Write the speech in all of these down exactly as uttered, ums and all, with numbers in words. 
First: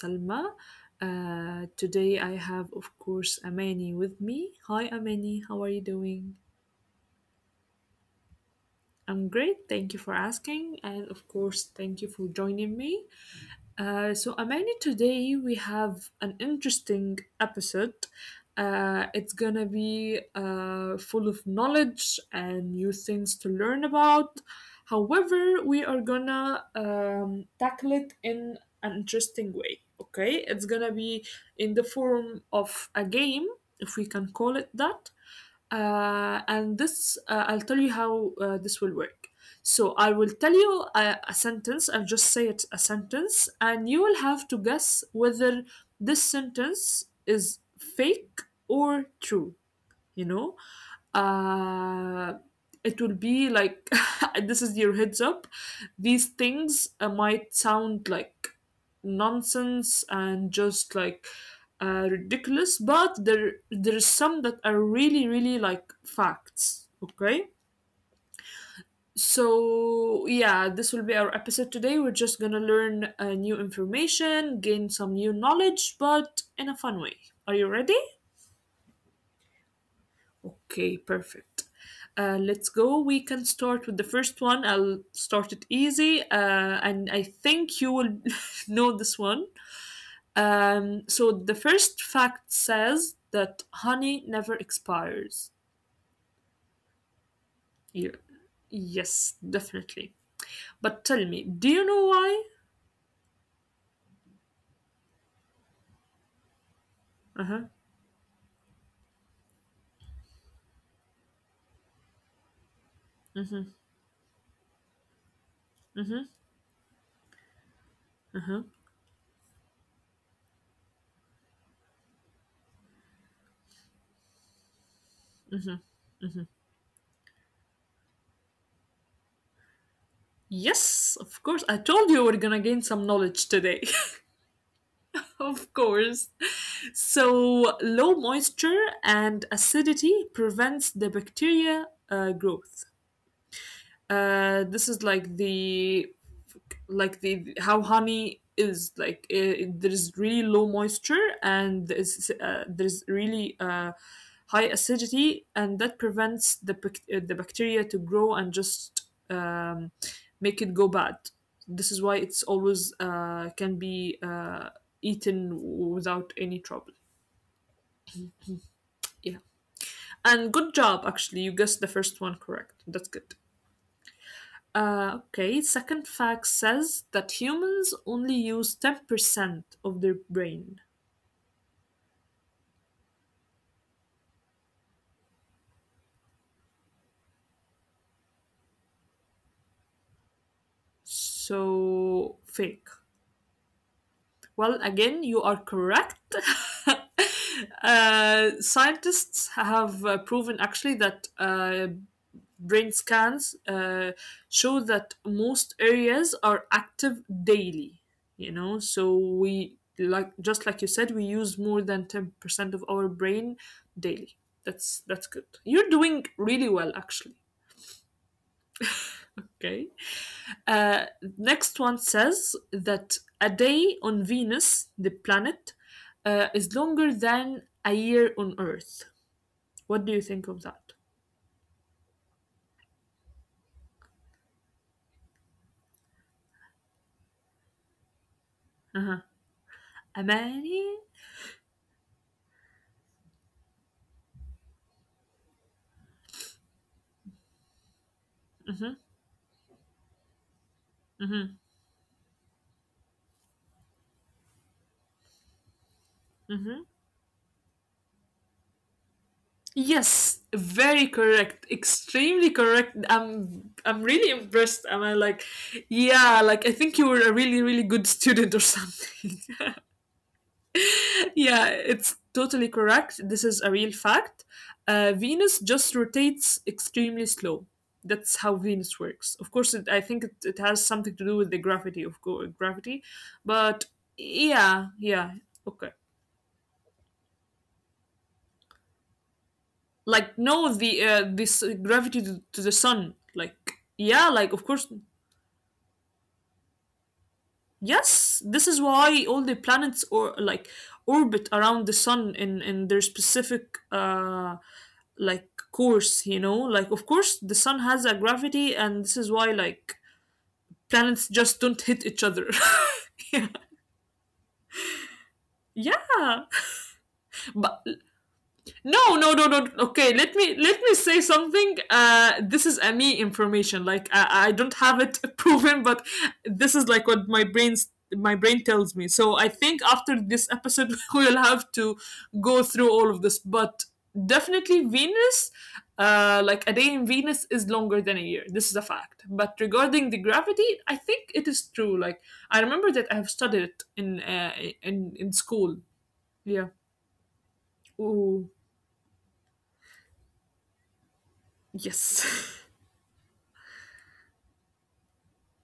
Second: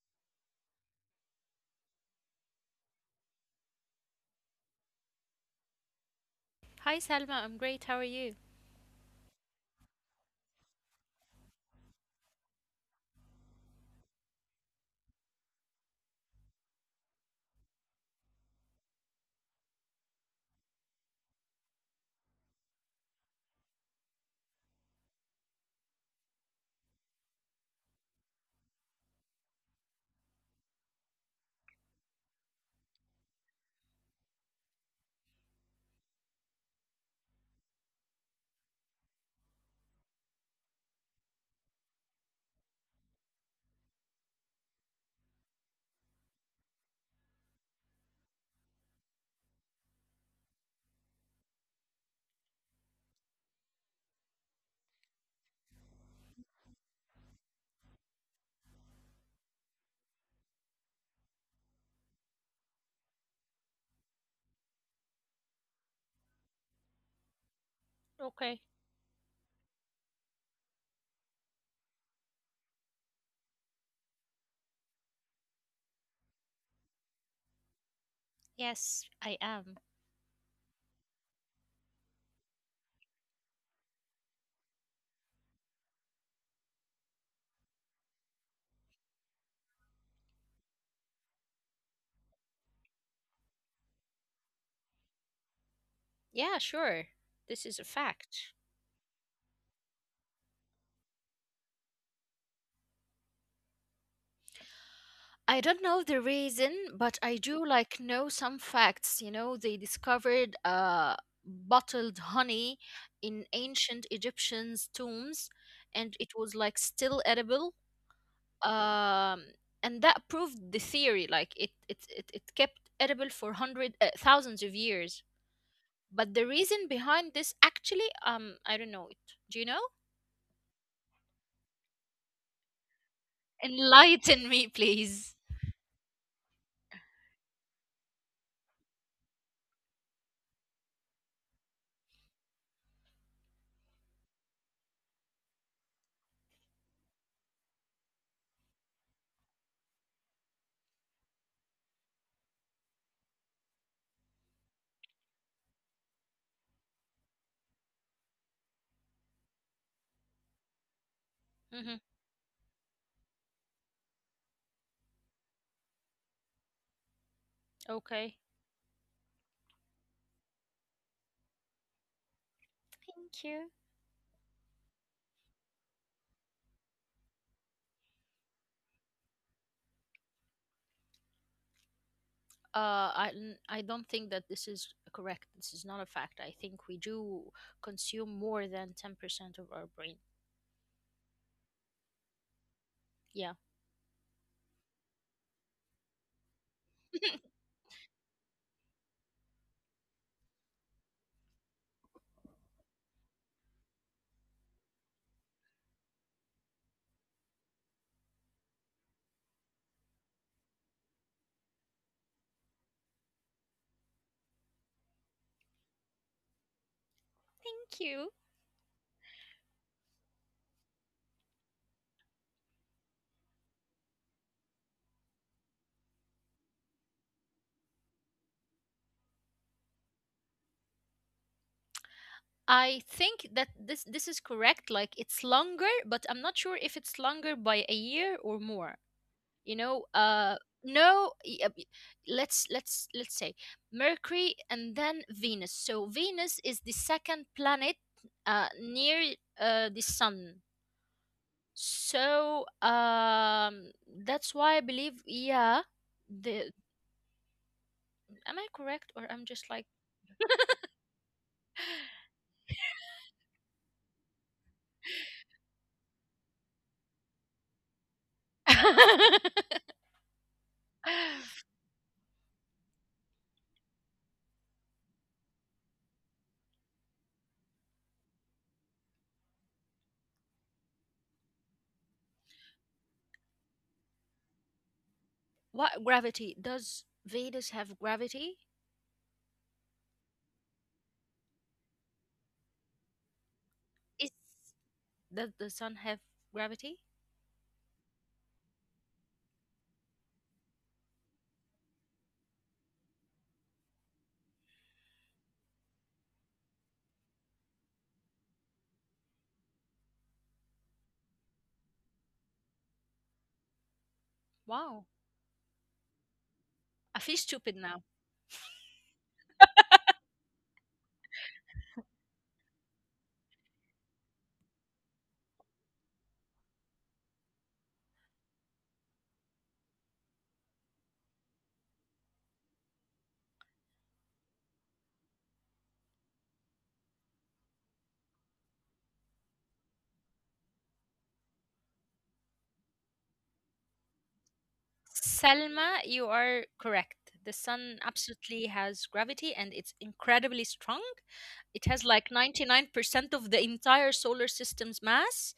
Salma. Uh, today I have, of course, Amani with me. Hi, Amani. How are you doing? Hi, Salma. I'm great. How are you? I'm great. Thank you for asking, and of course, thank you for joining me. Uh, so, Amani, today we have an interesting episode. Uh, it's gonna be uh, full of knowledge and new things to learn about. However, we are gonna um, tackle it in an interesting way. Okay, it's gonna be in the form of a game, if we can call it that. Uh, and this, uh, I'll tell you how uh, this will work. So I will tell you a, a sentence, I'll just say it a sentence, and you will have to guess whether this sentence is fake or true, you know? Uh, it will be like this is your heads up. These things uh, might sound like nonsense and just like uh, ridiculous, but there there is some that are really really like facts. Okay, Okay. so, yeah, this will be our episode today. We're just gonna learn uh, new information, gain some new knowledge, but in a fun way. Are you ready? Yes, I am. Okay, perfect. Uh, let's go. We can start with the first one. I'll start it easy, uh, and I think you will know this one. Um, so, the first fact says that honey never expires. Yeah, sure. This is a Yeah. fact. Yes, definitely. But tell me, do you know why? I don't know the reason, but I Uh do like know some facts. You know, they discovered uh bottled honey in ancient Egyptians' tombs, and huh. it was like still edible. Uh-huh, Um, and that proved the theory. Like it, it, it, it kept edible for hundred uh, thousands of years. uh-huh. But the reason behind this, actually, um, I don't know it. Do you know? Yes, of course. I told you we're gonna gain some knowledge today. Enlighten me, please. of course. So, low moisture and acidity prevents the bacteria uh, growth. Uh this is like the like the how honey is like, uh, there's really low moisture and there's uh, there's really uh high acidity, and that prevents the bac- uh, the bacteria to grow and just um make it go bad. This Hmm. is why it's always uh can be uh eaten without any trouble. Okay. Yeah, and good job, actually. You guessed the first one correct. That's good. Thank you. Uh, okay, second fact says that humans only use ten percent of their brain. Uh, I, n- I don't think that this is correct. This is not a fact. I think we do consume more than ten percent of our brain. So, fake. Yeah. Well, again, you are correct. Thank uh, scientists have uh, proven, actually, that uh, brain scans uh, show that most areas are active daily. You know, so we, like just like you said, we use more than ten percent of our brain daily. That's that's good. You're doing really well, actually. you. Okay, uh, next one says that a day on Venus, the planet, uh, is longer than a year on Earth. What do you think of that? I think that this this is correct. Like it's longer, but I'm not sure if it's longer by a year or more. Uh-huh. You know. Uh Amani. no y- uh, y- let's let's let's say Mercury and then Venus. So Venus is the second planet uh Mm-hmm, near uh the sun, mm-hmm, so um that's why I believe, yeah, the— mm-hmm. am I correct, or I'm just like— Yes, very correct. Extremely correct. I'm I'm really impressed. Am I like, yeah, like I think you were a really, really good student or something. yeah, it's totally correct. This is a real fact. Uh, Venus just rotates extremely slow. That's how Venus works. Of course, it, I think it, it has something to do with the gravity of co- gravity, but yeah, yeah, okay. What gravity does Venus have? Gravity Like no, the uh, this uh, gravity to, to the sun, like yeah, is— like of course. does the sun have gravity? Yes, this is why all the planets or like orbit around the sun in in their specific uh like course, you know, like of course the sun has a gravity and this is why like planets just don't hit each other. Wow. yeah, I feel stupid. but no, no, no, no. Okay, let me let me say something. Uh, this is a me information. Like I, I don't have it proven, but this is like what my brain's my brain tells me. So I think after this episode, we'll have to go through all of this. But definitely Venus, uh, like a day in Venus is longer than a year. This is a fact. But regarding the gravity, I think it is true. Like I remember that I have studied it in uh, in in school. Selma, you Yeah. are correct. The sun Oh absolutely has gravity and it's incredibly strong. It has yes. like ninety-nine percent of the entire solar system's mass,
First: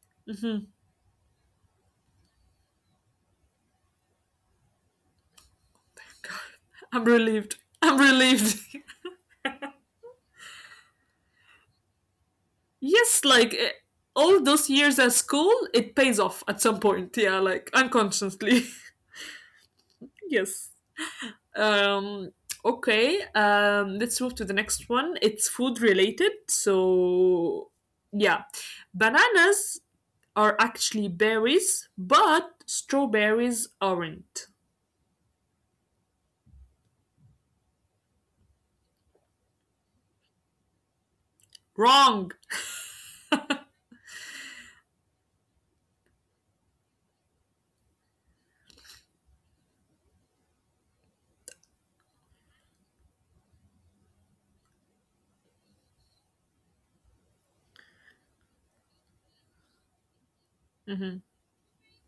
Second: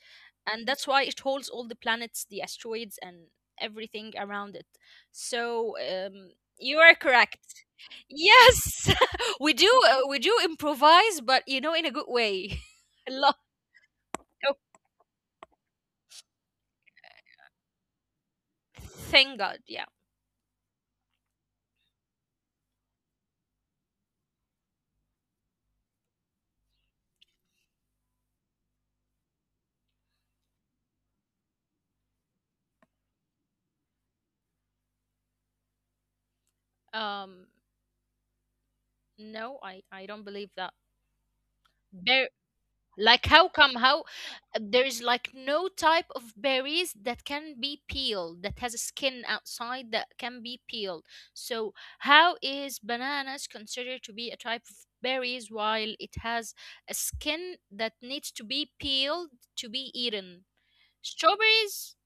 and that's why it holds all the planets, the asteroids, and everything around it. So, um, you are I'm relieved. correct. I'm relieved. Yes, we do uh, we do improvise, but you know, in a good way. A yes, lot. like eh, all Oh, those years at school, it pays off at some point. Yeah, like unconsciously. thank God. Yeah. yes. Um. Okay. Um. Let's move to the next one. It's food related, so yeah, bananas are actually berries, but strawberries aren't. Um. No, I I don't believe that. Very— Wrong. like, how come? How— there is like no type of berries that can be peeled, that has a skin outside that can be peeled. So how is bananas considered to be a type of berries while it has a skin that needs to be peeled to be eaten? Hmm. Strawberries,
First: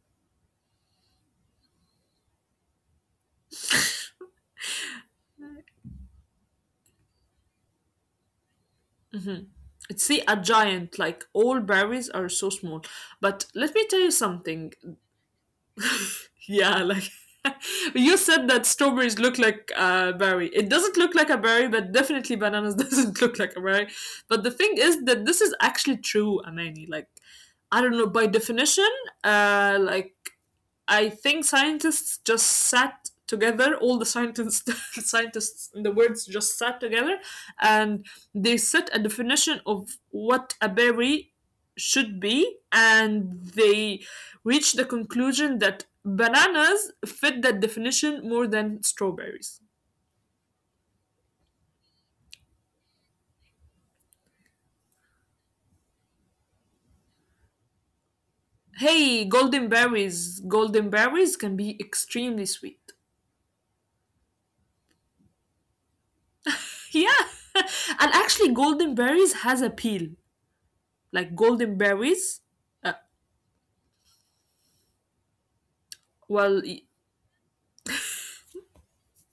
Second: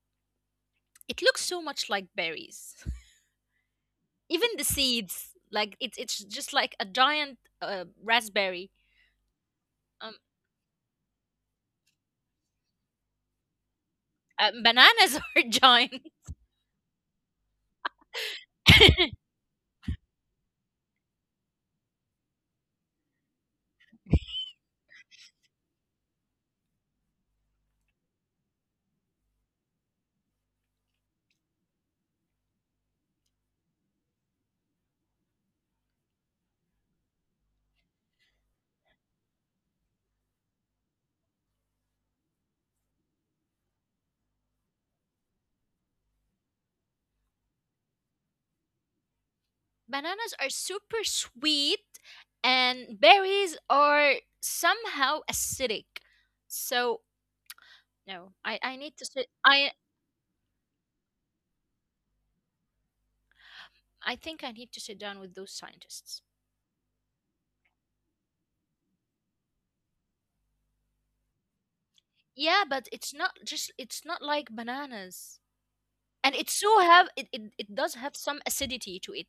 it looks so much like berries. Even the seeds, like it's it's just like a giant uh, raspberry. Hmm. It's Um, see a giant. Like all berries are so small. But let me tell you uh, something. bananas are giant. Yeah, like you said that strawberries look like a berry. It doesn't look like a berry, but definitely bananas doesn't look like a berry. But the thing is that this is actually true, Amani. Like I don't know by definition, uh, like I think scientists just sat together, all the scientists, scientists in the words just sat together, and they set a definition of what a berry should be, and they reached the conclusion that bananas fit that definition more than strawberries. Bananas are super sweet, and berries are somehow acidic. So no, I, I need to Hey, sit. golden I— berries golden berries can be extremely sweet. I think I need to sit down with those scientists. Yeah, and actually golden berries has a peel, like golden berries. Yeah, but uh, it's not just— it's not like bananas, and it well, y- so have it, it, it does have some acidity to it.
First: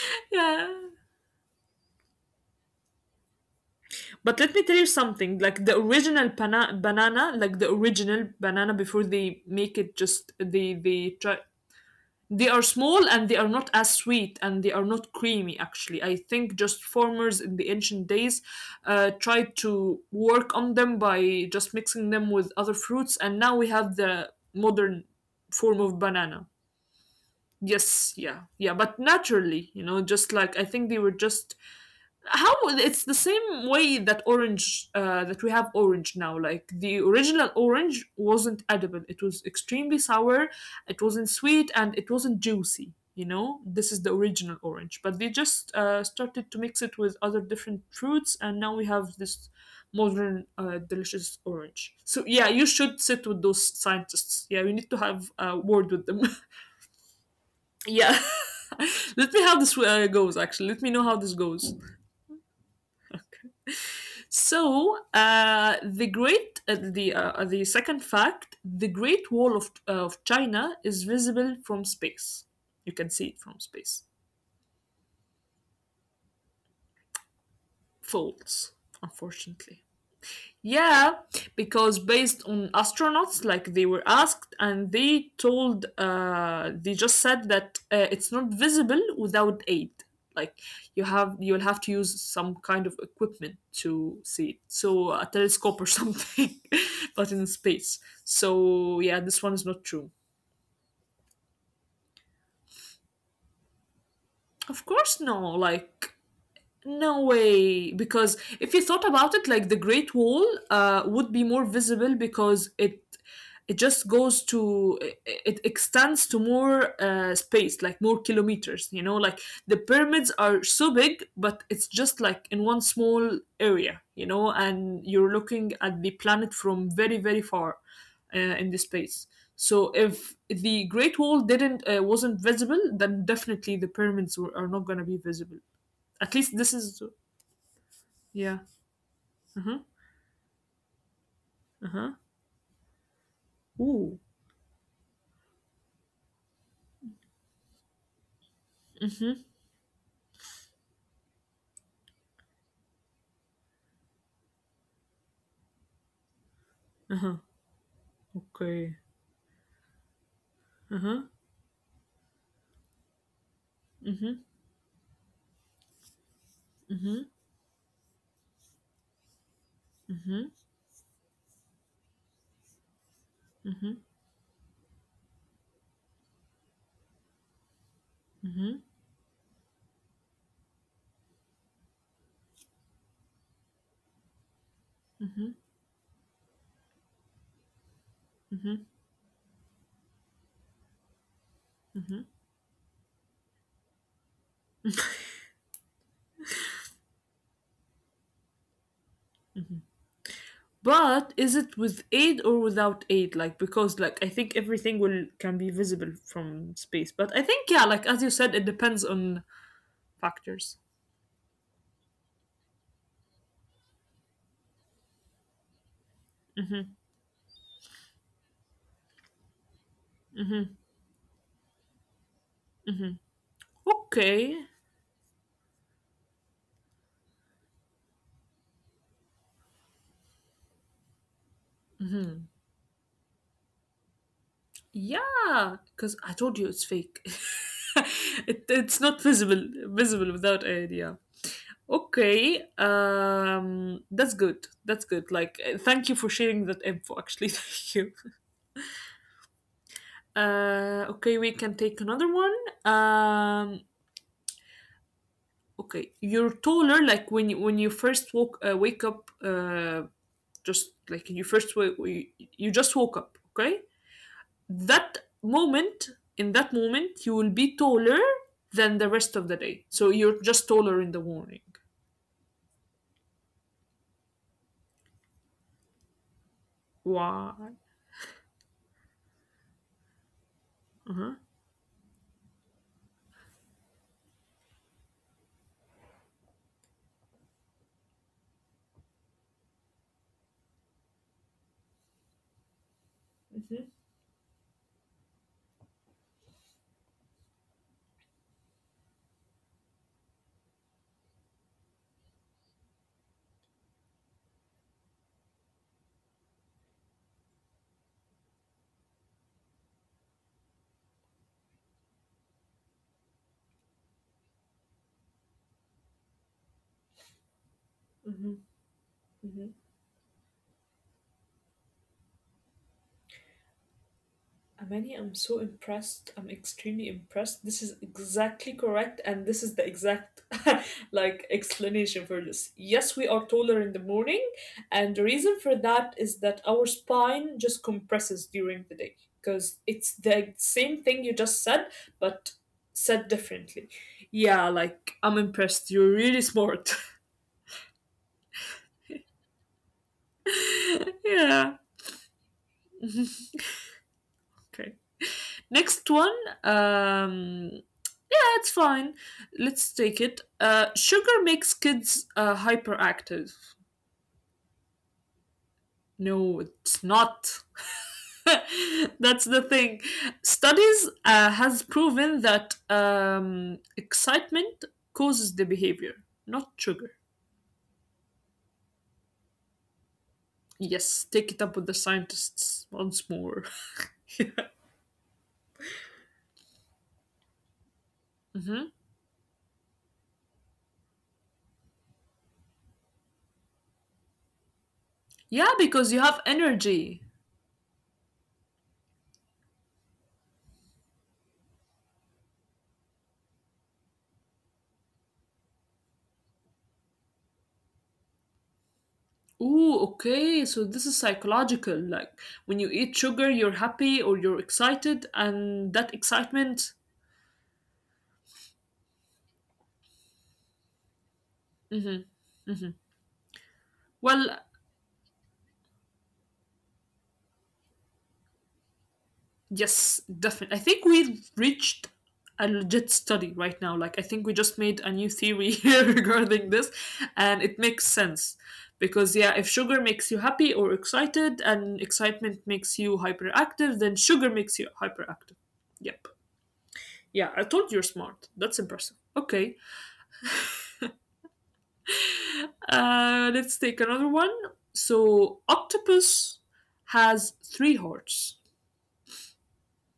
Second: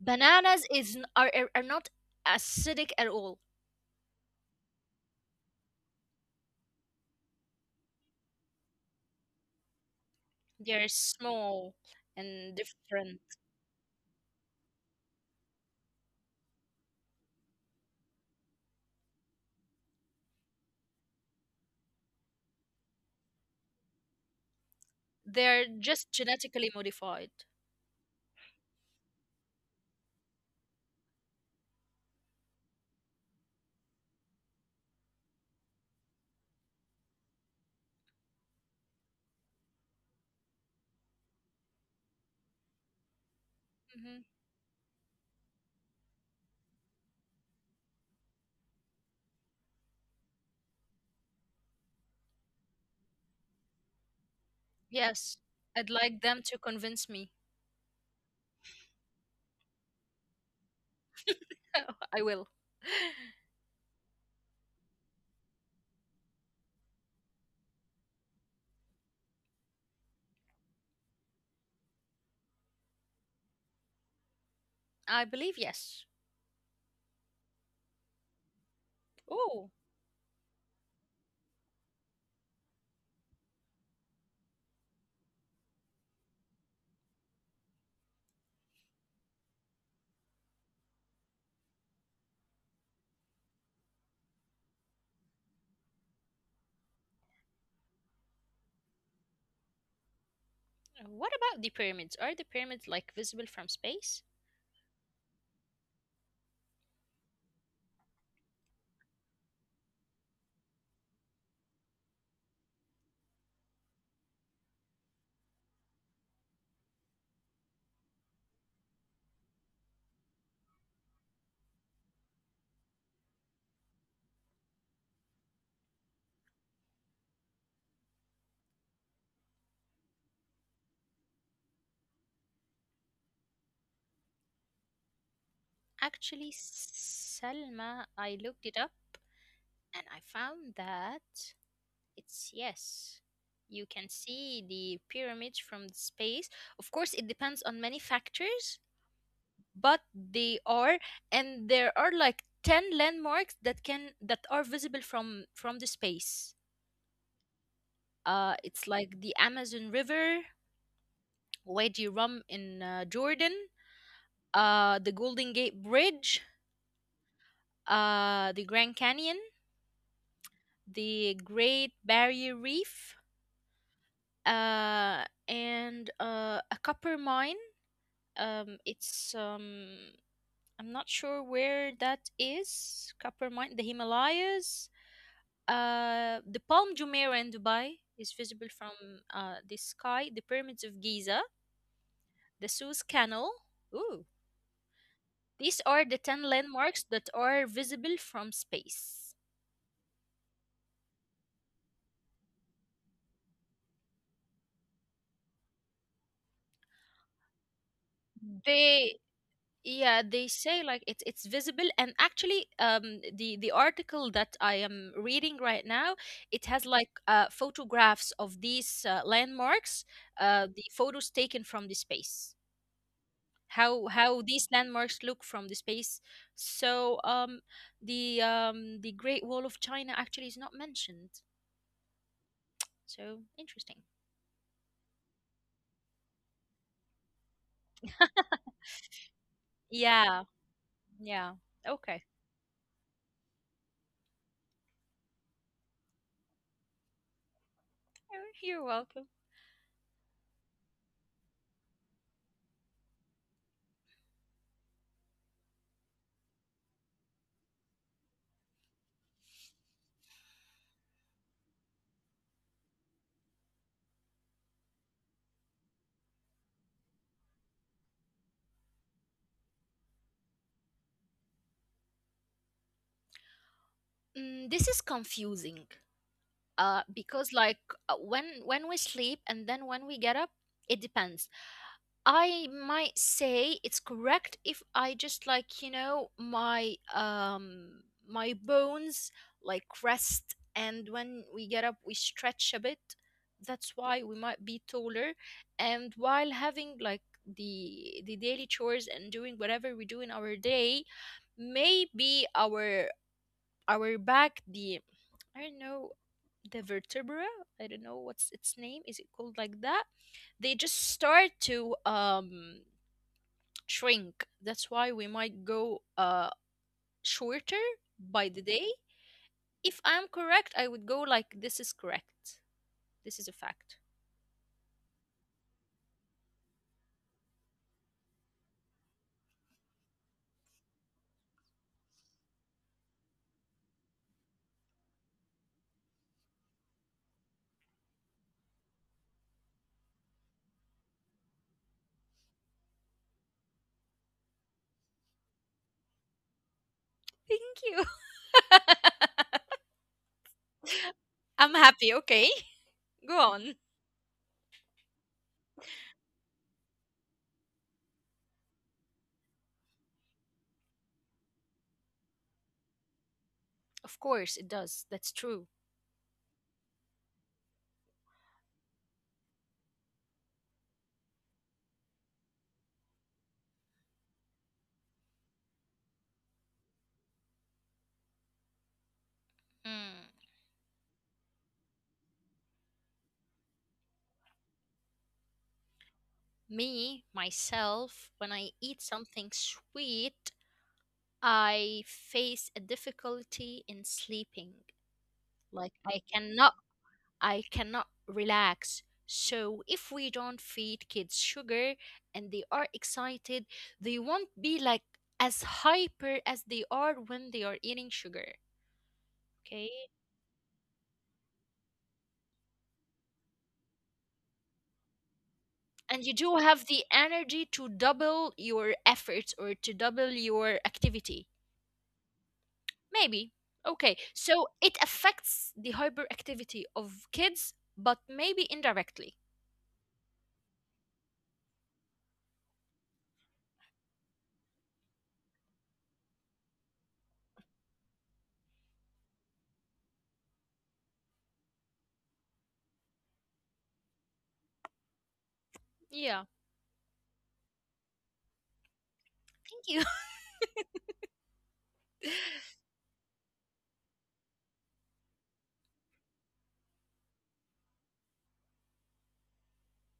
Bananas yeah. is n- are are are not acidic at all. But let me tell you something. Like the original pana- banana, like the original banana before they make it just they They're they try. small They and are small different. and they are not as sweet and they are not creamy. Actually I think just farmers in the ancient days uh, tried to work on them by just mixing them with other fruits, and now we have the modern They're form of just banana. genetically modified. Yes, yeah, yeah, but naturally, you know, just like I think they were just how, it's the same way that orange, uh, that we have orange now, like the original orange wasn't edible, it was extremely sour, it wasn't sweet and it wasn't juicy, you know, this is Mhm. the original orange, but they just uh, started to mix it with other different fruits and now we have this modern uh, delicious orange. So yeah, you should sit with those scientists. Yeah, we need to have Yes, a I'd word with like them. them to convince me. yeah. let me how this uh, goes, actually. Let me know how this goes. I will. So uh, the great uh, the uh, the second fact, the Great Wall of uh, of China is visible from space. You can see it from space. I believe yes. False, Oh, unfortunately. Yeah, because based on astronauts, like they were asked, and they told, uh, they just said that uh, it's not visible without aid. Like you have, you'll have to use some kind of equipment to see it. So a telescope or something, but in space. So yeah, this one is not true. what about the pyramids? Are the pyramids like visible from space? Of course, no. Like no way, because if you thought about it, like the Great Wall uh, would be more visible because it it just goes to it, it extends to more uh, space, like more kilometers. You know, like the pyramids are so big, but it's just like in one small area. You know, and you're looking at the planet from very very far uh, in the space. So if the Great Wall didn't uh, wasn't visible, then definitely the pyramids were, are not going to be visible. At Actually, least this is Selma, I yeah. looked it up Uh huh. and I found that Uh huh. it's yes. You can Ooh. see the pyramids from the space. Of course, it depends on many factors, Uh huh. but they are— and there are like ten landmarks that can— that are visible from from the space. Uh huh. Uh it's Okay. like the Amazon River, Uh huh. Wadi Rum in uh, Jordan, Uh huh. uh the Golden Gate Bridge, Uh huh. uh the Grand Canyon, Uh huh. the Great Barrier Reef, Uh huh. uh and uh a copper mine. Um it's, um, I'm not sure where that is. Copper mine, the Himalayas. Uh, the Palm Jumeirah in Dubai is visible from uh, the sky. The pyramids of Giza, the Suez Canal. Ooh, these are the ten landmarks that are visible from space. But is it with aid or without aid? Like because like I think everything will can be visible from space. But I think yeah, like as you said, it depends They on Yeah, they factors. say like it's it's visible, and actually, um, the the article that I am reading right now, it has like uh, photographs of these uh, landmarks, uh, the photos taken from the space. how how these Okay. landmarks look from the space. So um the um the Great Wall of China actually is not mentioned. So interesting. Yeah, because I told you it's fake. it, it's not visible visible Yeah. without aid. Yeah. Yeah. Okay. Okay, um, that's good. That's good. Like, uh, thank you for sharing that info. Actually, thank you. Oh, you're welcome. Uh, okay, we can take another one. Um, okay, you're taller. Like when you, when you first woke uh, wake up, uh, just like you first wake, you, you just woke up. Okay, that moment in that moment you will be taller than the rest of the day. So you're just taller in the morning. Mm, this is confusing uh because Why? like uh, when when we sleep and then when we get up, it Uh depends. I might say it's correct if I just like, you know, my um my bones like rest, and when we get up we stretch a bit. That's why we might be taller. And while having like the the daily chores and doing whatever we do in our day, maybe our— our back, the— I don't know, the vertebra— I don't know what's its name, is it called like that? They just start to um shrink. That's why we might go uh shorter by the day. huh. If I'm correct, I would go like this is correct. This is a fact. Amani, I'm so impressed. I'm extremely impressed. This is exactly correct, and this is the exact like explanation for this. Yes, we are taller in the morning, and the reason for that is that our spine just compresses during the day because it's the same thing you just said, but said differently. Yeah, like I'm impressed. You're really smart. Thank you. I'm yeah. happy. Okay. Go on. Okay. Next one. Um That's fine. Let's take it. Uh, sugar makes kids uh, hyperactive. Of course it does. That's true. No, it's not. That's the thing. Studies uh, has proven that um, excitement causes the behavior, not sugar. Mm. Yes, take it up with the scientists once more. Me, myself, when I Mhm. eat something sweet, I face a difficulty in sleeping. Yeah, Like because I you have cannot energy. I cannot relax. So if we don't feed kids sugar and they are excited, they won't be like as hyper as they are when they are eating sugar. Okay? Ooh, okay. So this is psychological. Like when you eat sugar, you're happy or you're excited, and that And you do have excitement. the energy to double your efforts or to double your activity. Mm-hmm. Mm-hmm. Maybe. Okay. Well, So it affects the hyperactivity of kids, but maybe indirectly. yes, definitely. I think we've reached a legit study right now. Like, I think we just made a new theory here regarding this, and it makes sense. Because, yeah, if sugar makes you happy or excited, and excitement makes you hyperactive, then sugar makes you hyperactive. Yep. Yeah. Yeah, I told you you're smart. That's impressive. Okay. Thank you. Uh, let's take another one. So, octopus has three hearts.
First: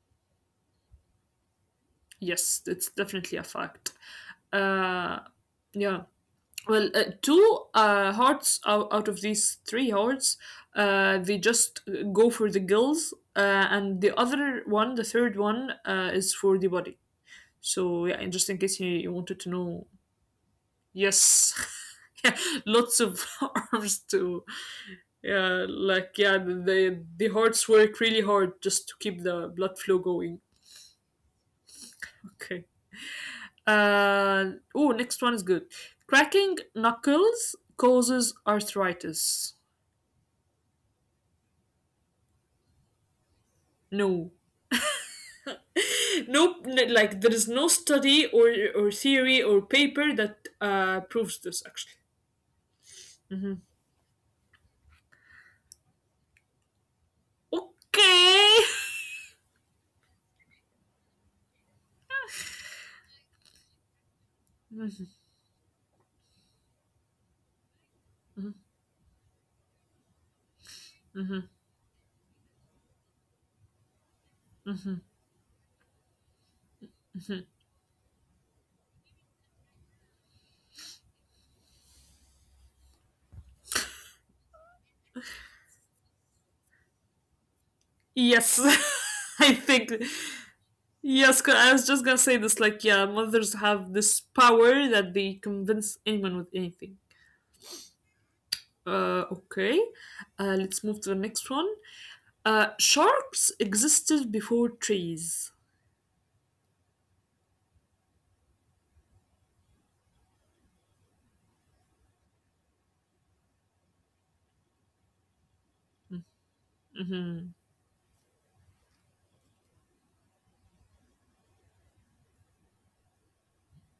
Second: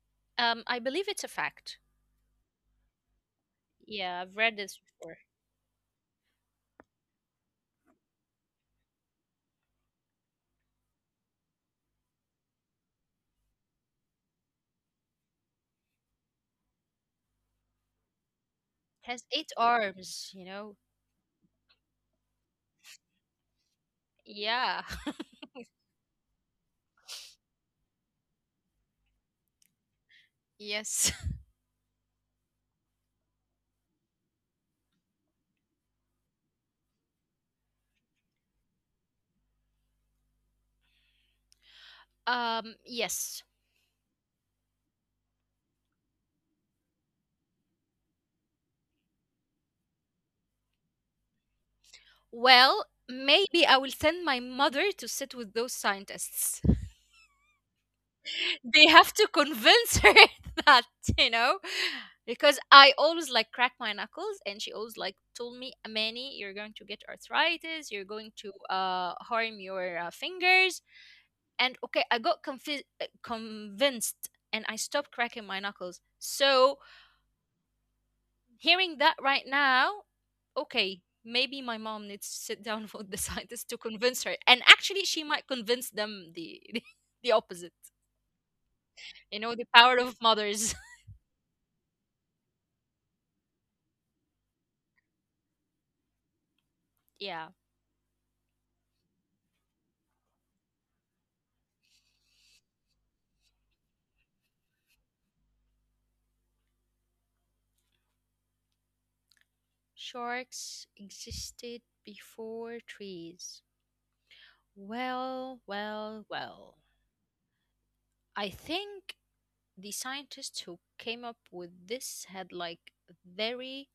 um, I believe it's a fact. Yes, it's definitely a fact. Yeah, I've read this Uh, before. yeah. Well, uh, two uh, hearts out, out of these three hearts, uh, they just uh, go for the gills, uh, and the other one, the third one, uh, is for the body. So yeah, and just in case you, you Has wanted to eight know, arms, you know. yes, yeah, lots of arms too. Yeah. Yeah, like yeah, the the hearts work really hard just to keep the blood flow going. Yes. Okay. Uh, oh, next one is good. Cracking knuckles causes arthritis. Um, yes. No, no, n- like there is no study or or theory or paper that uh, proves this actually. Well, Mhm. maybe I will send my mother to sit with those scientists. Okay. They have to convince her that, you know, because I always like crack my knuckles and she always Mhm, like told me, Amani, you're going to get arthritis, you're going to uh, harm your uh, fingers. mhm. And okay, I got confi- uh, convinced— and I stopped cracking my knuckles. So hearing that right now, okay, maybe my mom needs to sit down with the scientists to convince her. And actually, she might convince them the the— the opposite. Yes, You I know, the think power of mothers. yes. I was just gonna say this. Like, yeah, mothers have this power that they convince anyone with anything. Yeah, Uh, okay. Uh, let's move to the next one. Uh, sharks existed before trees. sharks existed before trees. Well, well, well. Mhm, I think the scientists who came up with this had like a very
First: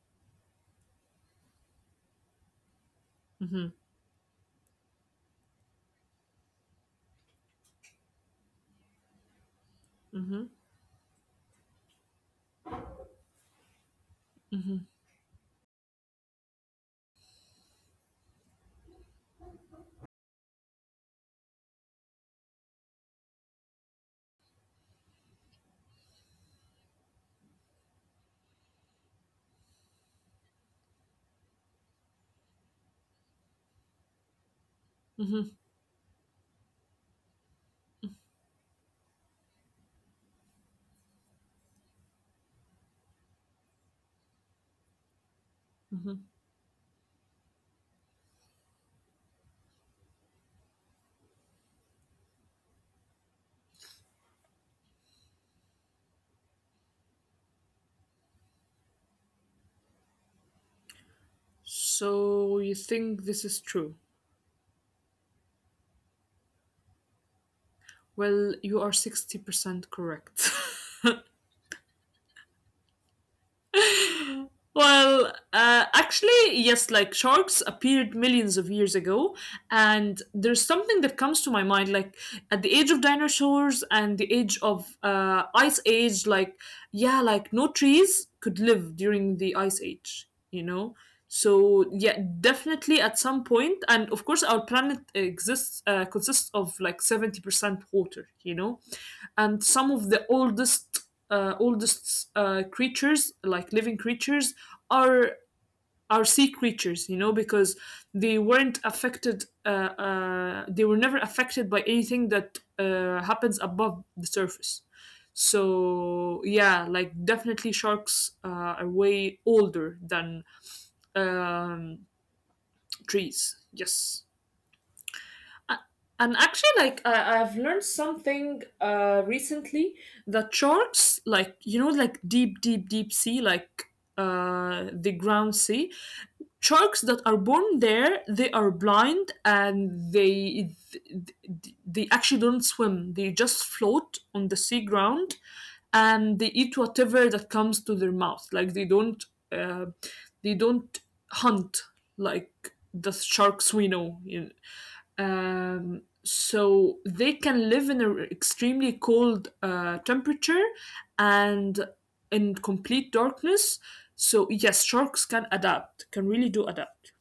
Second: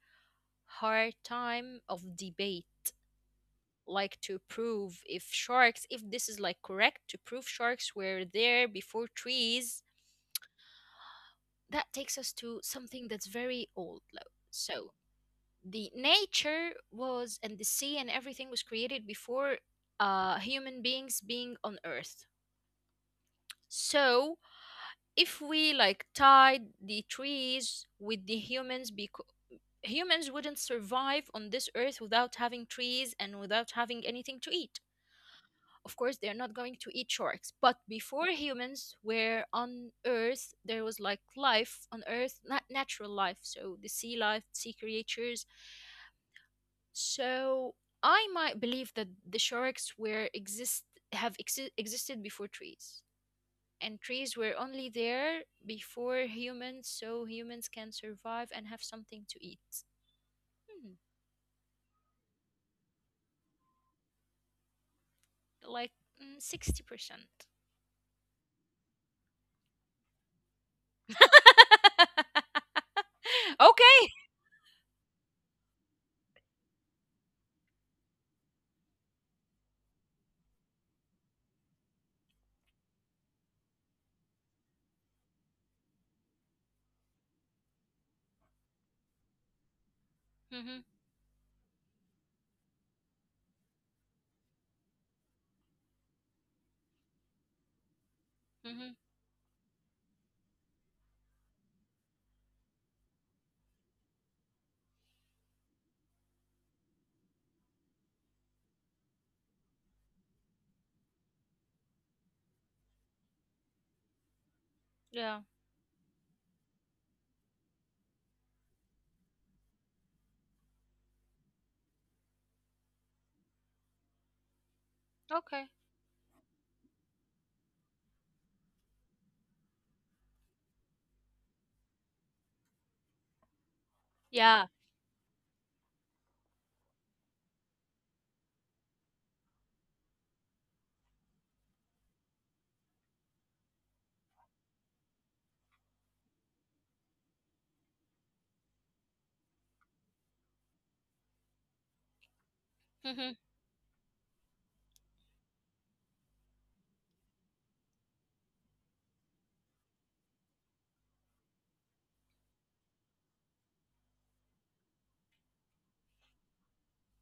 hard time of debate, mhm, like to prove if sharks— if this is like correct, to prove sharks were there before trees. mhm, That takes us to something that's very old. lo- mhm, So the nature was— and the sea and everything was created before uh human beings being on earth. So if we like tied the trees with the humans, because humans wouldn't survive on this earth without having trees and without having anything to eat. mhm, Of course, they're not going to eat sharks. But before humans were on Earth, there was like life on Earth, not natural life. So the sea life, sea creatures. mhm. So I might believe that the sharks were exist have exi- existed before trees. And trees were only there before humans, so humans can survive and have something to eat. Hmm, So you think this is true? like, mm, sixty percent. Well, you are sixty percent correct. Okay. Well, uh, actually, yes, like sharks appeared millions of years ago, and there's something that comes to my mind, like at the age of dinosaurs and the age of uh, ice age, like, yeah, like no trees could live during the ice age, you Mm-hmm, know? So, yeah, definitely at some point, and of course, our planet exists, uh, consists of like seventy percent water, you know? mm-hmm. And some of the oldest uh, oldest uh, creatures like living creatures are are sea creatures, you know, because they weren't affected. Uh, uh, they were never affected by anything that uh, happens above the surface. Yeah. So yeah, like definitely sharks uh, are way older than um, trees. Yes. Okay. And actually, like I, I've learned something uh, recently that sharks, like you know, like deep, deep, deep sea, like Yeah. uh, the ground sea, sharks that are born there, they are blind and they they actually don't swim, they just float on the sea ground, and they eat whatever that comes to their mouth. Like they don't uh, they don't hunt like the sharks we know, you know. Um, so they can live in an extremely cold uh, temperature and in complete darkness. So yes, sharks can adapt, can really do adapt.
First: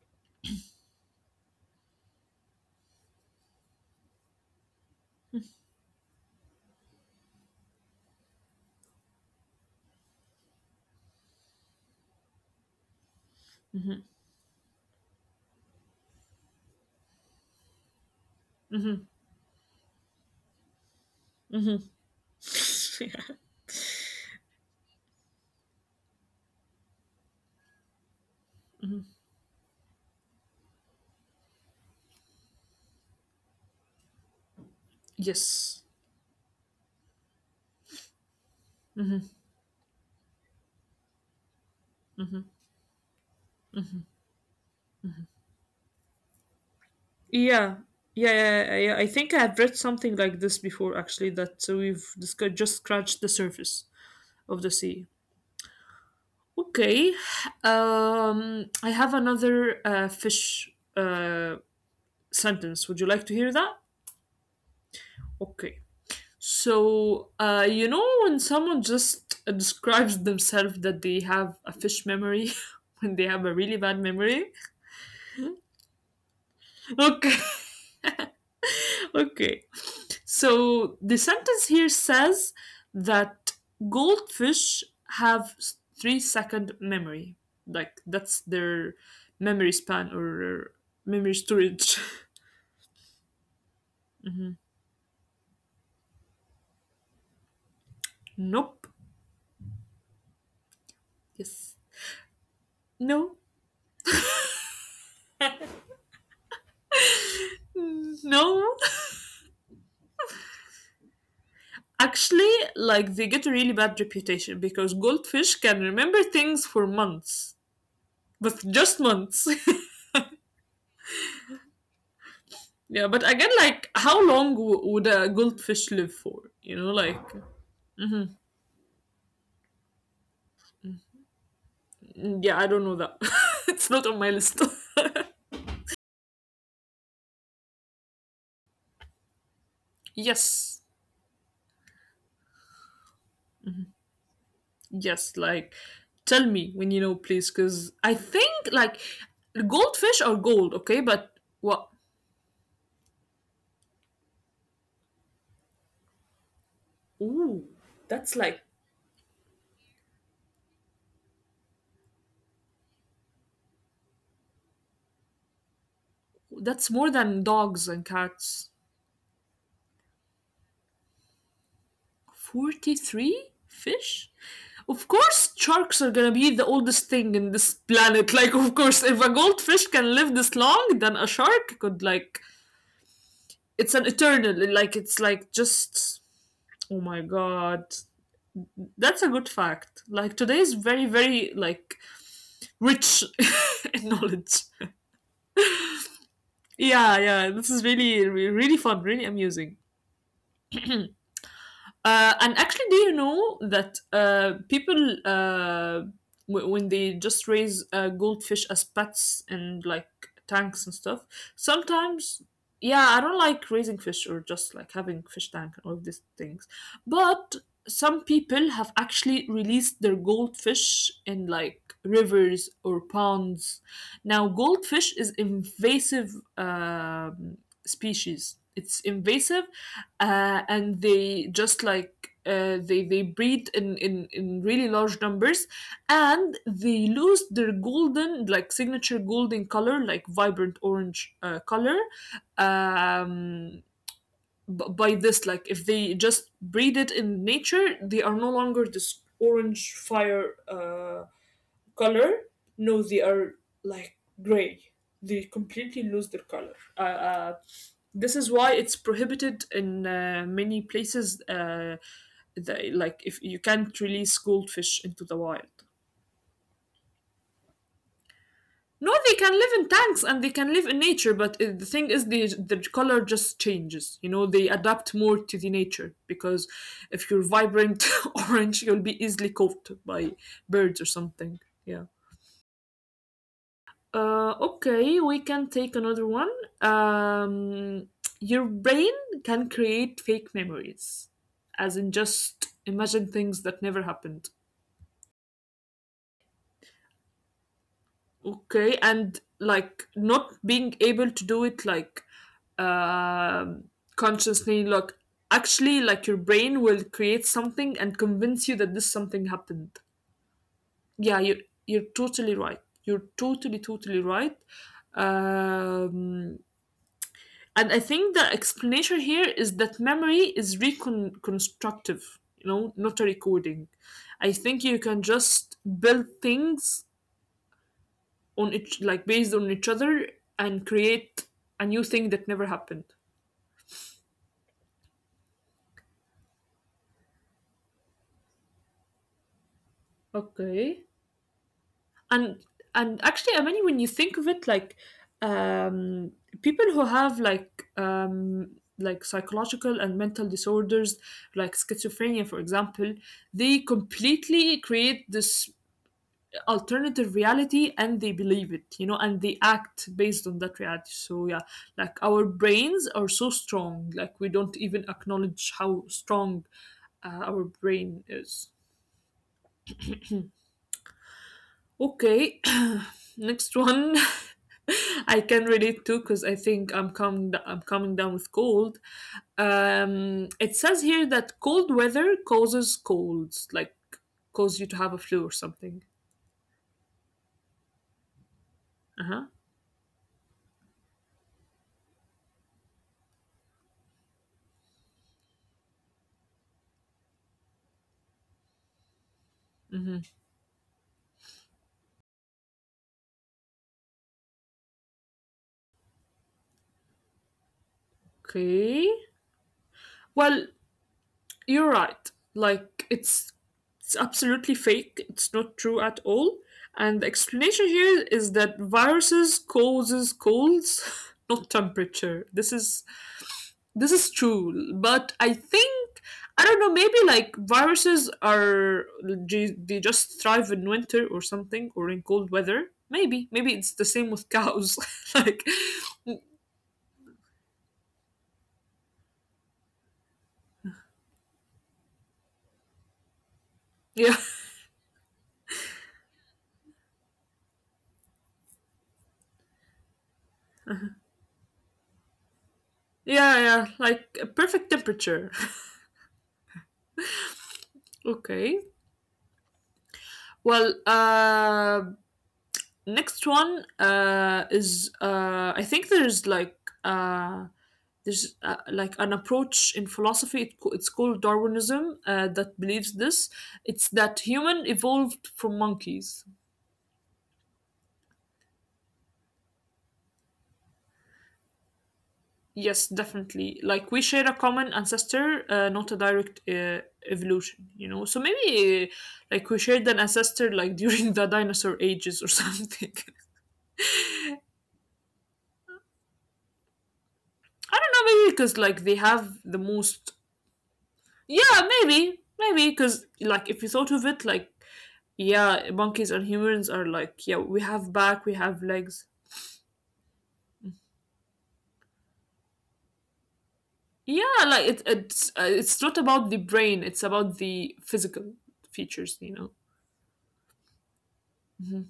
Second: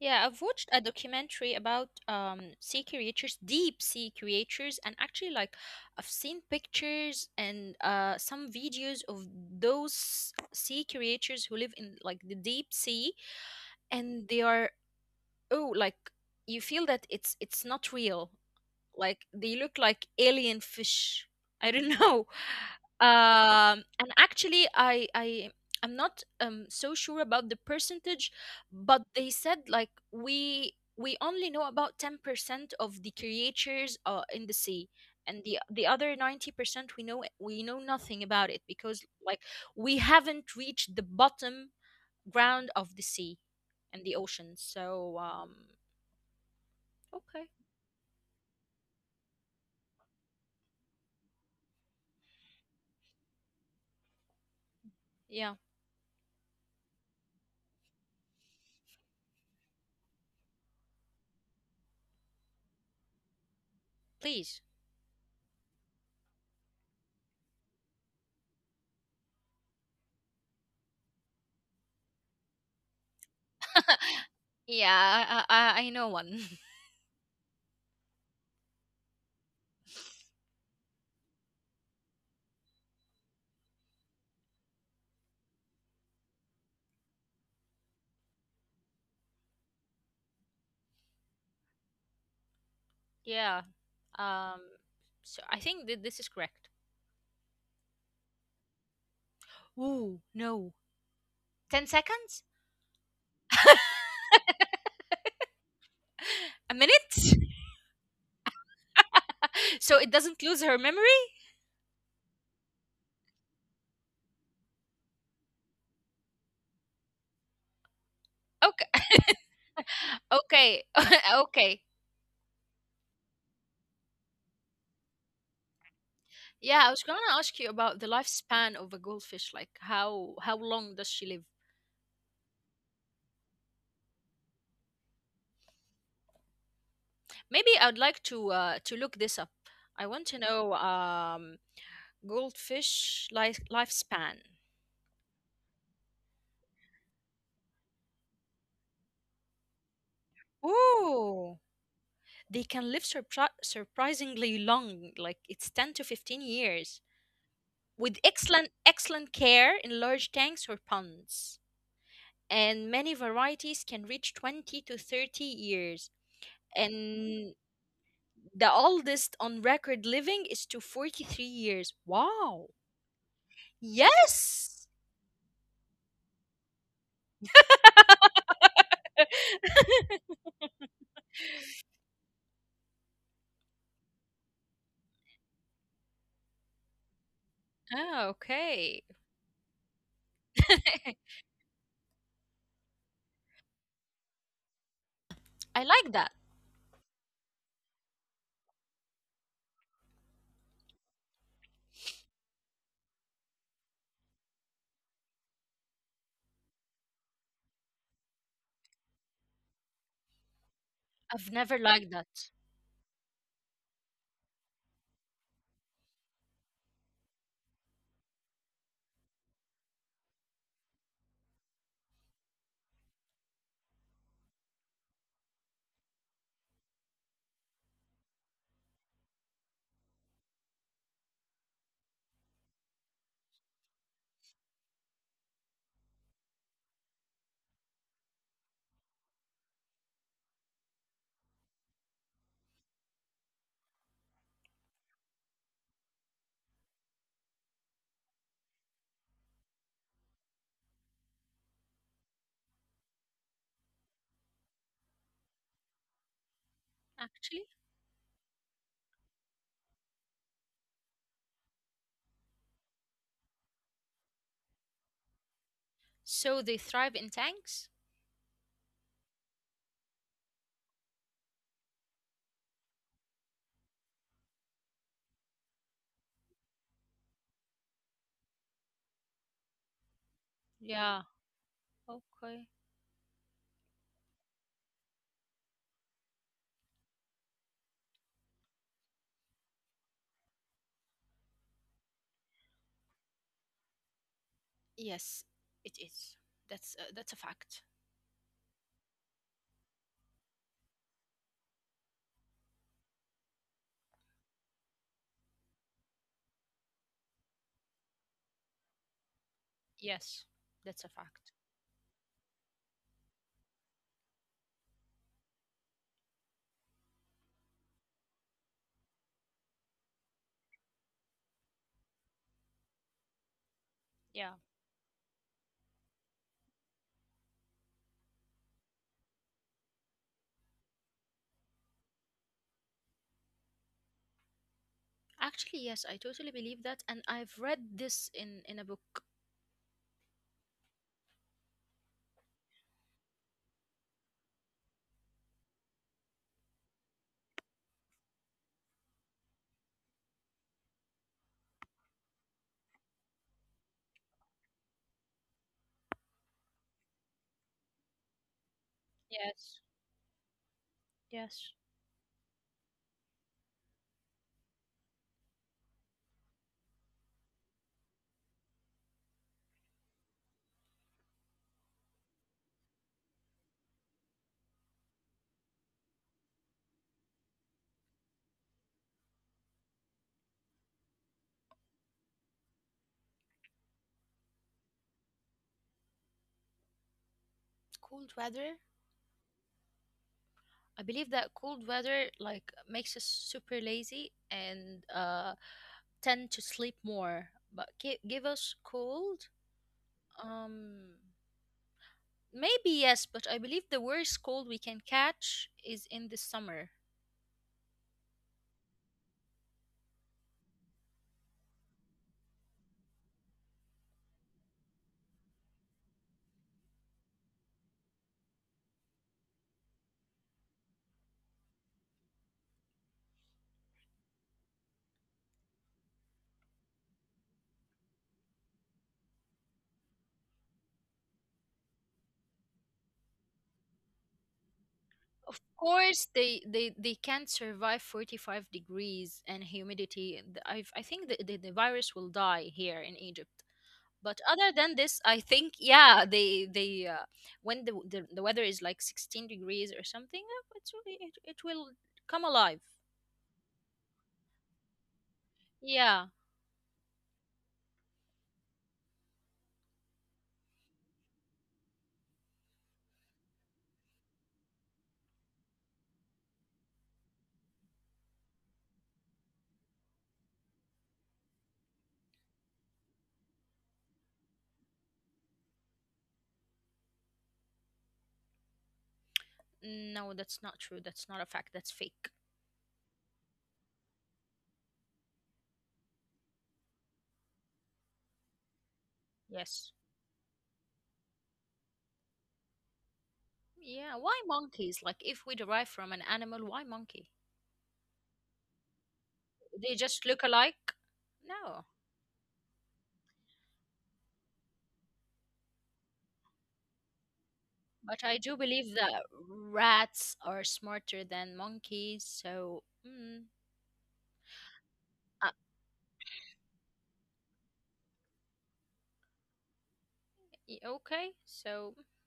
Yeah, I've watched a documentary about um sea creatures, deep sea creatures, and actually like I've seen pictures and uh some videos of those sea creatures who live in like the deep sea, and they are— oh, like, you feel that it's— it's not real. Mm-hmm, Like they look like alien fish, I mm-hmm. don't know. Yeah. um and actually I I I'm not um so sure about the percentage, but they said like we we only know about ten percent of the creatures uh, in the sea, and the Yes. the other ninety percent we know— we know nothing about it, because like we haven't reached the bottom ground of the sea and the ocean. So um, okay. Yeah. Yeah, yeah, yeah. I think I have read something like this before, actually, that uh, we've discussed, just scratched the surface of the sea. Yeah. Okay. Um, I have another uh, fish uh, sentence. Would you like to hear that? Please. Okay. So, uh, you know, when someone just uh, describes themselves that they have a fish memory, when they have a really bad memory. Yeah, I, I, I I know one. Okay, okay. So, the sentence here says that goldfish have s- three second memory. Like, that's their memory span or memory storage. Yeah. Mhm. Um. So I think that this is correct. Nope. Ooh, no. Yes. Ten seconds? No. A minute? No. So it doesn't lose her memory? Actually, like they get a really bad reputation because goldfish can remember things for months, but just Okay. months. Okay. Okay. yeah, but again, like how long w- would a goldfish live for? You Yeah, I know, was gonna like ask you about the mhm. lifespan of a goldfish. Like how how long does she live? Yeah, I don't know that. it's not on my list. Maybe I'd like to uh to look this up. I want to know yes, um goldfish life lifespan. yes, like tell me when you know, please, because I think like goldfish are gold, okay, but Ooh. what? They can live surpri- surprisingly long. Like it's ten to fifteen years Ooh, with that's like excellent excellent care in large tanks or ponds, and many varieties can reach twenty to thirty years, that's more than and dogs and cats. the oldest on record living is to forty-three years. Wow. forty-three fish? Yes. Of course, sharks are gonna be the oldest thing in this planet. Like, of course, if a goldfish can live this long, then a shark could, like, it's an eternal. Like, it's like just. Oh my god. Ah, okay. That's a good fact. Like, today is very, very, like, rich in knowledge. I like that. Yeah, yeah, this is really, really fun, really amusing. Uh, and actually, do you know that uh, people, uh, w- when they just raise uh, goldfish as pets and like tanks and stuff, I've never liked that. sometimes, yeah, I don't like raising fish or just like having fish tank and all of these things. But some people have actually released their goldfish in like rivers or ponds. Now, goldfish is invasive um, species. It's invasive uh, and they just like uh, they they breed in, in in really large numbers, and they lose their golden like signature golden color, like vibrant orange uh, color, um, by this like if they just breed it in nature, they are no longer this orange fire. Uh, color, no, they are like gray. They completely lose their color. Uh, uh, Actually, this is why it's prohibited in uh, many places. Uh, they like if you can't release goldfish into the wild. so they thrive in tanks? No, they can live in tanks and they can live in nature, but uh, the thing is, the the color just changes. You know, they adapt more to the nature because if you're vibrant orange, you'll be easily caught by birds or Yeah. something. Yeah. Okay. Uh, okay, we can take another one. Um, your brain can create fake memories, as in just imagine things that never happened. Yes, it is. That's uh, that's a fact. Okay, and like not being able to do it like um, consciously. Look, actually, like your brain will create something and convince you that this something happened. Yes, that's a Yeah, fact. you you're totally right. You're totally totally right. Um, and I think the explanation here is that memory is reconstructive, you know, not a recording. Yeah. I think you can just build things on each, like based on each other, and create a new thing that never happened. Actually, yes, I totally believe that, and I've read this in in a book. Okay. And and actually, I mean, when you think of it, like um, people who have like um, like psychological and mental disorders, like schizophrenia, for example, they completely create this alternative reality and they believe it, you know, and they Yes. act based on that reality. So, yeah, Yes. like our brains are so strong, like we don't even acknowledge how strong uh, our brain is. Okay, next one. I can relate to because I think I'm coming I'm coming down with cold. Um, it says here that cold weather causes colds, like cause you to have a flu or something. Cold weather. Uh huh. I believe that cold weather like makes us super lazy and uh tend to sleep more. But gi- give us cold. Mm-hmm. Um, maybe yes, but I believe the worst cold we can catch is in the summer. Okay. Well, you're right. Like it's it's absolutely fake. It's not true at all. And the explanation here is that viruses causes colds, not temperature. This is this is true. But I think I don't know. Maybe like viruses are they just thrive in winter or something or in cold weather. Maybe maybe it's the same with cows. Of like course, they they they can't survive forty-five degrees and humidity. Th- I've— I think the, the, the virus will die here in Egypt. yeah But other than this, I think, yeah, they they uh, when the, the the weather is like sixteen degrees or something, uh, it's— really- it it will come alive. yeah yeah like a perfect temperature. Yeah. Okay. Well, uh, next one uh, is uh, I think there's like uh, there's uh, like an approach in philosophy. It, co- it's called Darwinism uh, that believes this. It's that human evolved from monkeys. No, that's not true. That's not a fact. That's fake. Yes, definitely. Like we share a common ancestor, uh, not a direct uh, evolution. You know, so maybe uh, Yes. like we shared an ancestor like during the dinosaur ages or something. Yeah, why monkeys? Like if we derive from an animal, why monkey? I don't know, maybe because like they have the They just look most alike? No. Yeah, maybe, maybe because like if you thought of it, like yeah, monkeys and humans are like yeah, we But have I do back, we believe have that legs. rats are smarter than monkeys, so mm, Yeah, like it, uh, it's uh, it's not about the brain; it's about the physical features, you know. y- okay. So Mm-hmm.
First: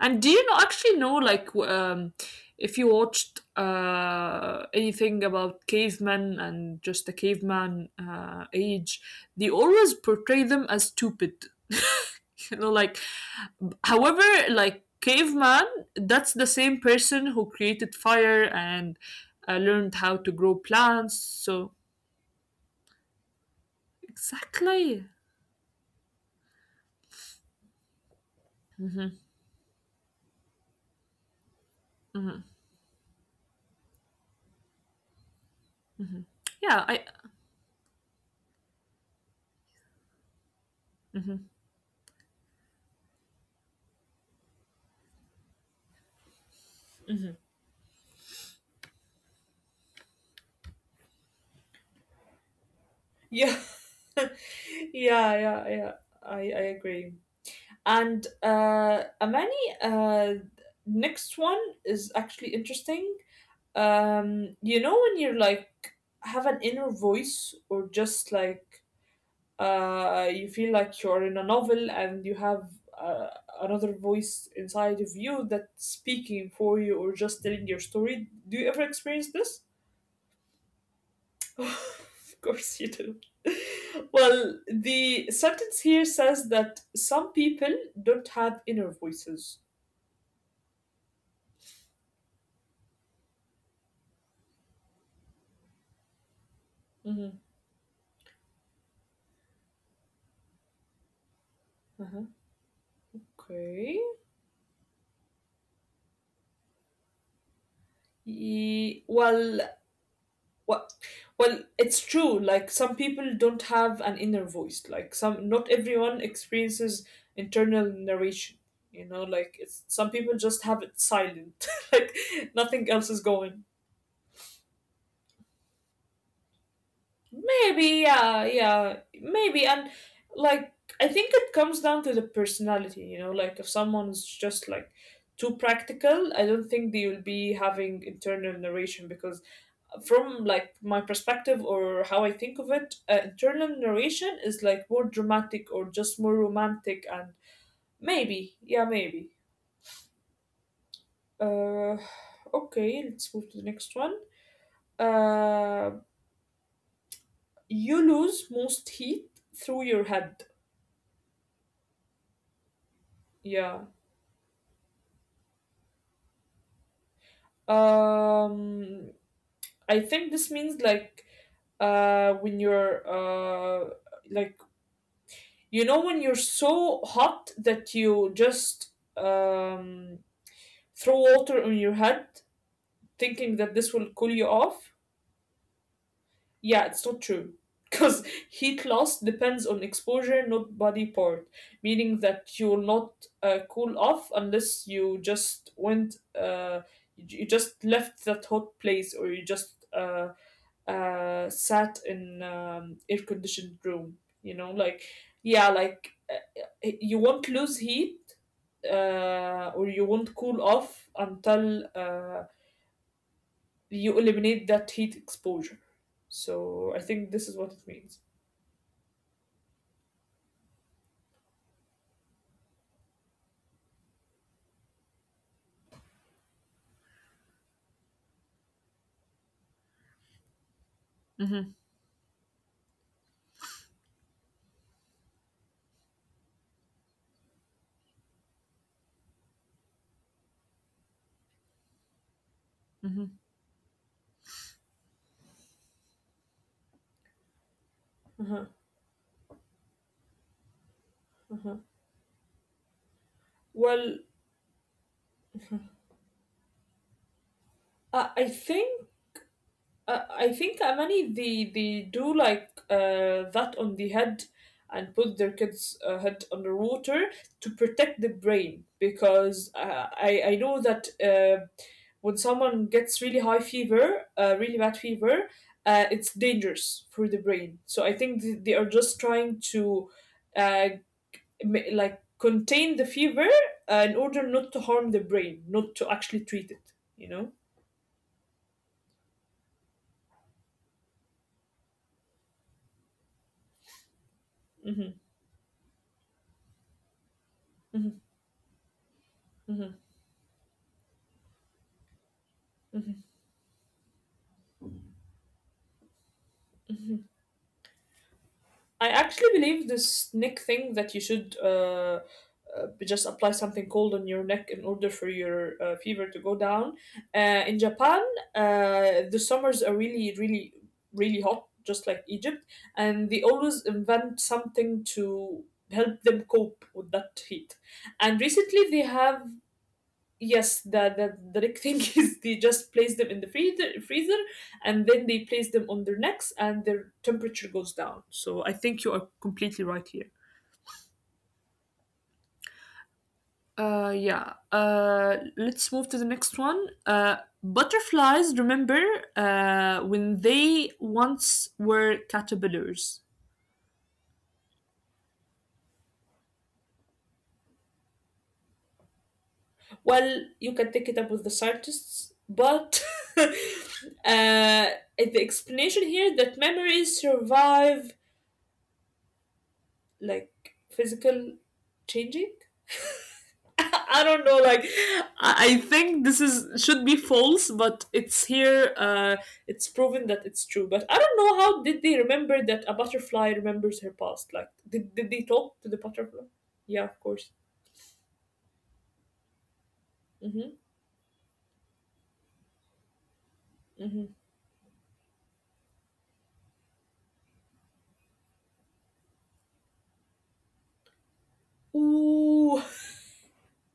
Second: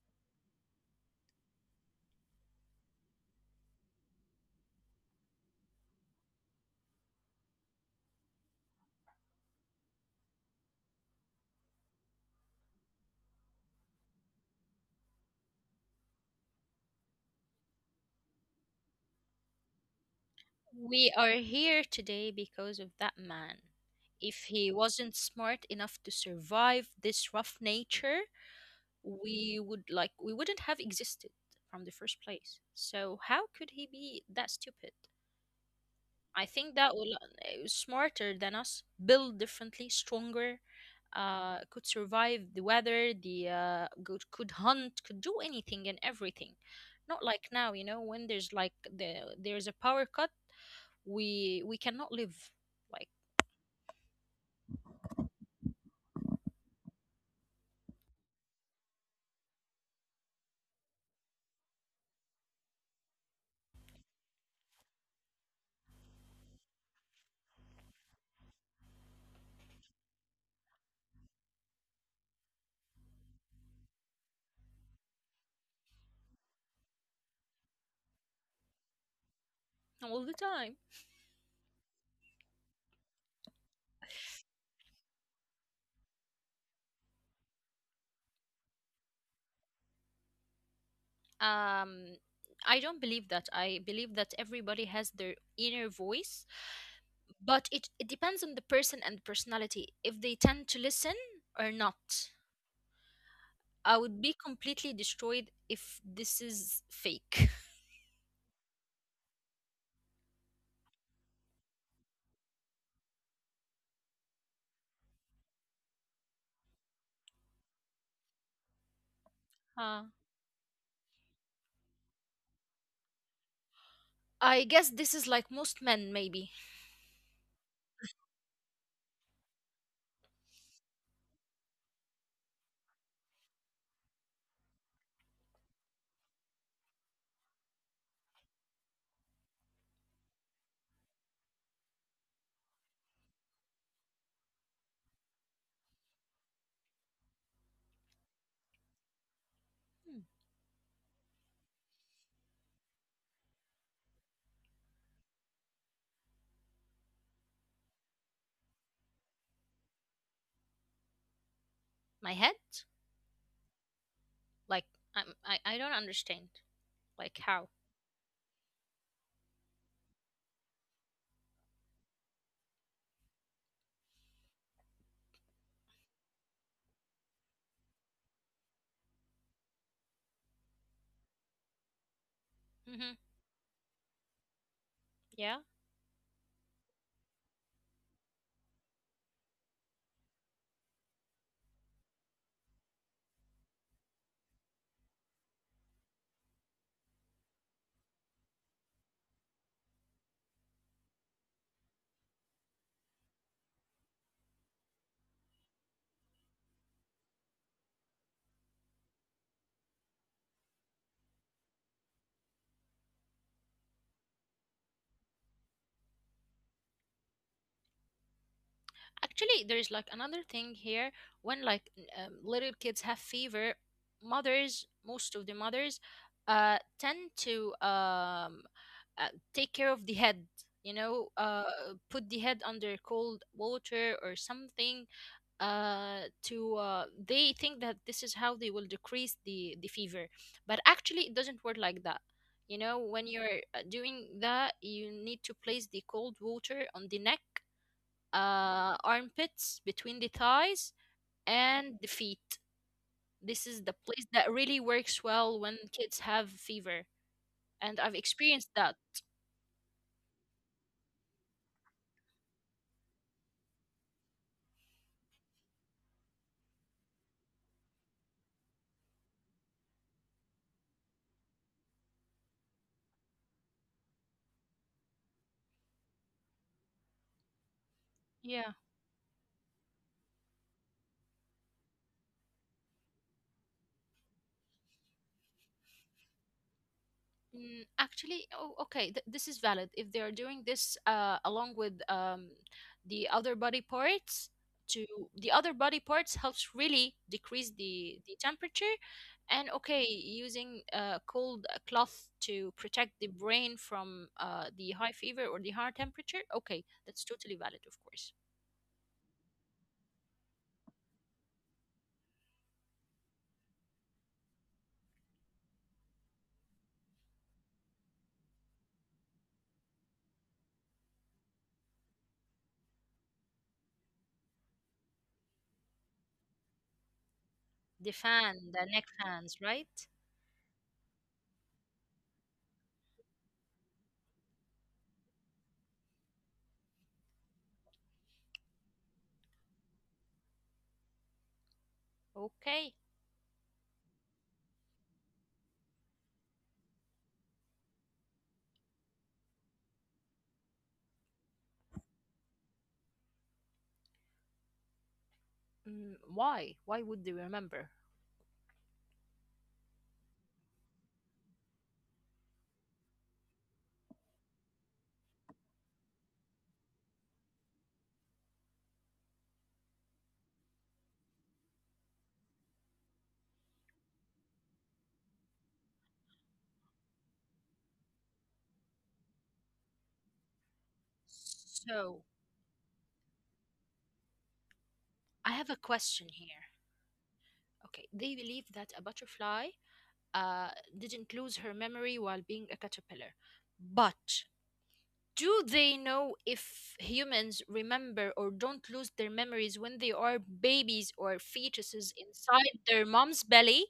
And do you know actually know like w- um, if you watched uh, anything about cavemen and just the caveman uh, age, they always portray them as stupid. you know, like however, like caveman, that's the same person who created fire and uh, learned how to grow we plants. are So here today because of that man. If he exactly, wasn't smart enough to survive this rough nature, we would like we wouldn't have existed from the first place. So how could he be that stupid? I think yeah, that I. will uh, smarter than us, build differently, stronger, Mhm. uh, could survive the weather, the uh, good, could hunt, could do anything and everything. Not like now, you know, when there's like the there's a power cut, we we cannot live like Yeah. Yeah, yeah, yeah. I I agree. And uh, Amani, uh, next one is actually interesting. Um, you know when you're like have an inner voice or just like uh, you feel like you're in a novel and you have uh, another voice inside of you that's speaking for you or just telling your story. Do you ever experience this? all the time. of course you do. well, the sentence here says that some people don't have inner voices. Um, I don't believe that. I believe that everybody has their inner voice, but it, it depends on the person and personality if they tend to listen or Uh-huh. not. I Okay. would be completely destroyed if this is fake. Ye- well, well, well, it's true. Like some people don't have an inner voice. Like some, not everyone experiences internal narration. You know, like it's Huh. some people just have it silent, like nothing else is going I guess this is like most men, maybe. Maybe, yeah, yeah, maybe. And like, I think it comes down to the personality, you know, like if someone's just like too practical, I don't think they will be having internal narration because, uh, from like my perspective or how I think of it, uh, internal narration is like more dramatic or just more romantic and maybe, yeah, maybe. Hmm. Uh, okay, let's move to the next one. Uh, you lose most heat through your head. My head? Yeah, Like, I'm, I, I don't understand. Like, how? Um, I think this means like uh, when you're uh, like you know when you're so hot that you just um, throw water on your head, Hmm. thinking that this will cool you off. Yeah. Yeah, it's not true. Because heat loss depends on exposure, not body part, meaning that you will not uh, cool off unless you just went, uh, you you just left that hot place or you just uh, uh, sat in um, air conditioned room. You know, like yeah, like uh, uh, you won't lose heat uh, or you won't cool off until uh, you eliminate that heat exposure. So I think this is what it means. Actually, there's like another thing here. When like n- um, little kids have fever, mothers, most of the mothers, uh, tend to um, uh, take care of the head. You know, Mm-hmm. uh, put the head under cold water or something uh, to uh, they think that this is how they will decrease the the fever, but actually it doesn't work like that. You know, Mm-hmm. when you're uh, doing that, you need to place the cold water on the neck, Uh-huh, uh, armpits, between the thighs uh-huh. and the feet. This is the Well, place that really works well when kids have fever, and I've I, I experienced that. think uh, I think Amani, they they do like uh, that on the head and put their kids' uh, head underwater to protect the brain because uh, I I know that uh, when someone gets really high fever, uh, really bad fever, uh, it's dangerous for the brain. So I think th- they Yeah. are just trying to uh, ma- like contain the fever uh, in order not to harm the brain, not to actually treat it, you know? Mm, actually, oh, okay, th- this is valid. If they are doing this uh, along with um, the other body parts, to Hmm the other body parts helps really decrease the hmm the temperature, and hmm okay, using uh, cold uh, cloth to protect hmm the brain from uh, the high fever or the high temperature. Okay, that's totally valid, of course. I actually believe this neck thing, that you should uh, uh, just apply something cold on your neck in order for your uh, fever to go down. Uh, in Japan, uh, the summers are really, really, really hot, just like Egypt, and they always invent something to help them cope with that heat. The And fan, the recently, they neck have… fans, right? Yes, the, the the Rick thing is they just place them in the freezer, freezer, and then they place them on their necks, and their temperature goes down. So I think you are completely right here. Okay. Uh, yeah. Uh, let's move to the next one. Uh, butterflies. Remember, uh, when they once were caterpillars. Mm, why? Why would they remember? Well, you can take it up with the scientists, but uh, the explanation here that memories survive like physical changing? I don't know. Like, I I think this is should be false, but it's here. Uh, it's proven that it's true. But I don't know how did they So remember that a butterfly remembers her past. Like, did, did they I have talk a to the question butterfly? here. Yeah, of course. Okay, they believe that a butterfly Mm-hmm. uh, didn't lose her memory while being a caterpillar. Mm-hmm. But do they know if humans remember or don't lose their memories when they are babies or fetuses Ooh, inside their mom's belly?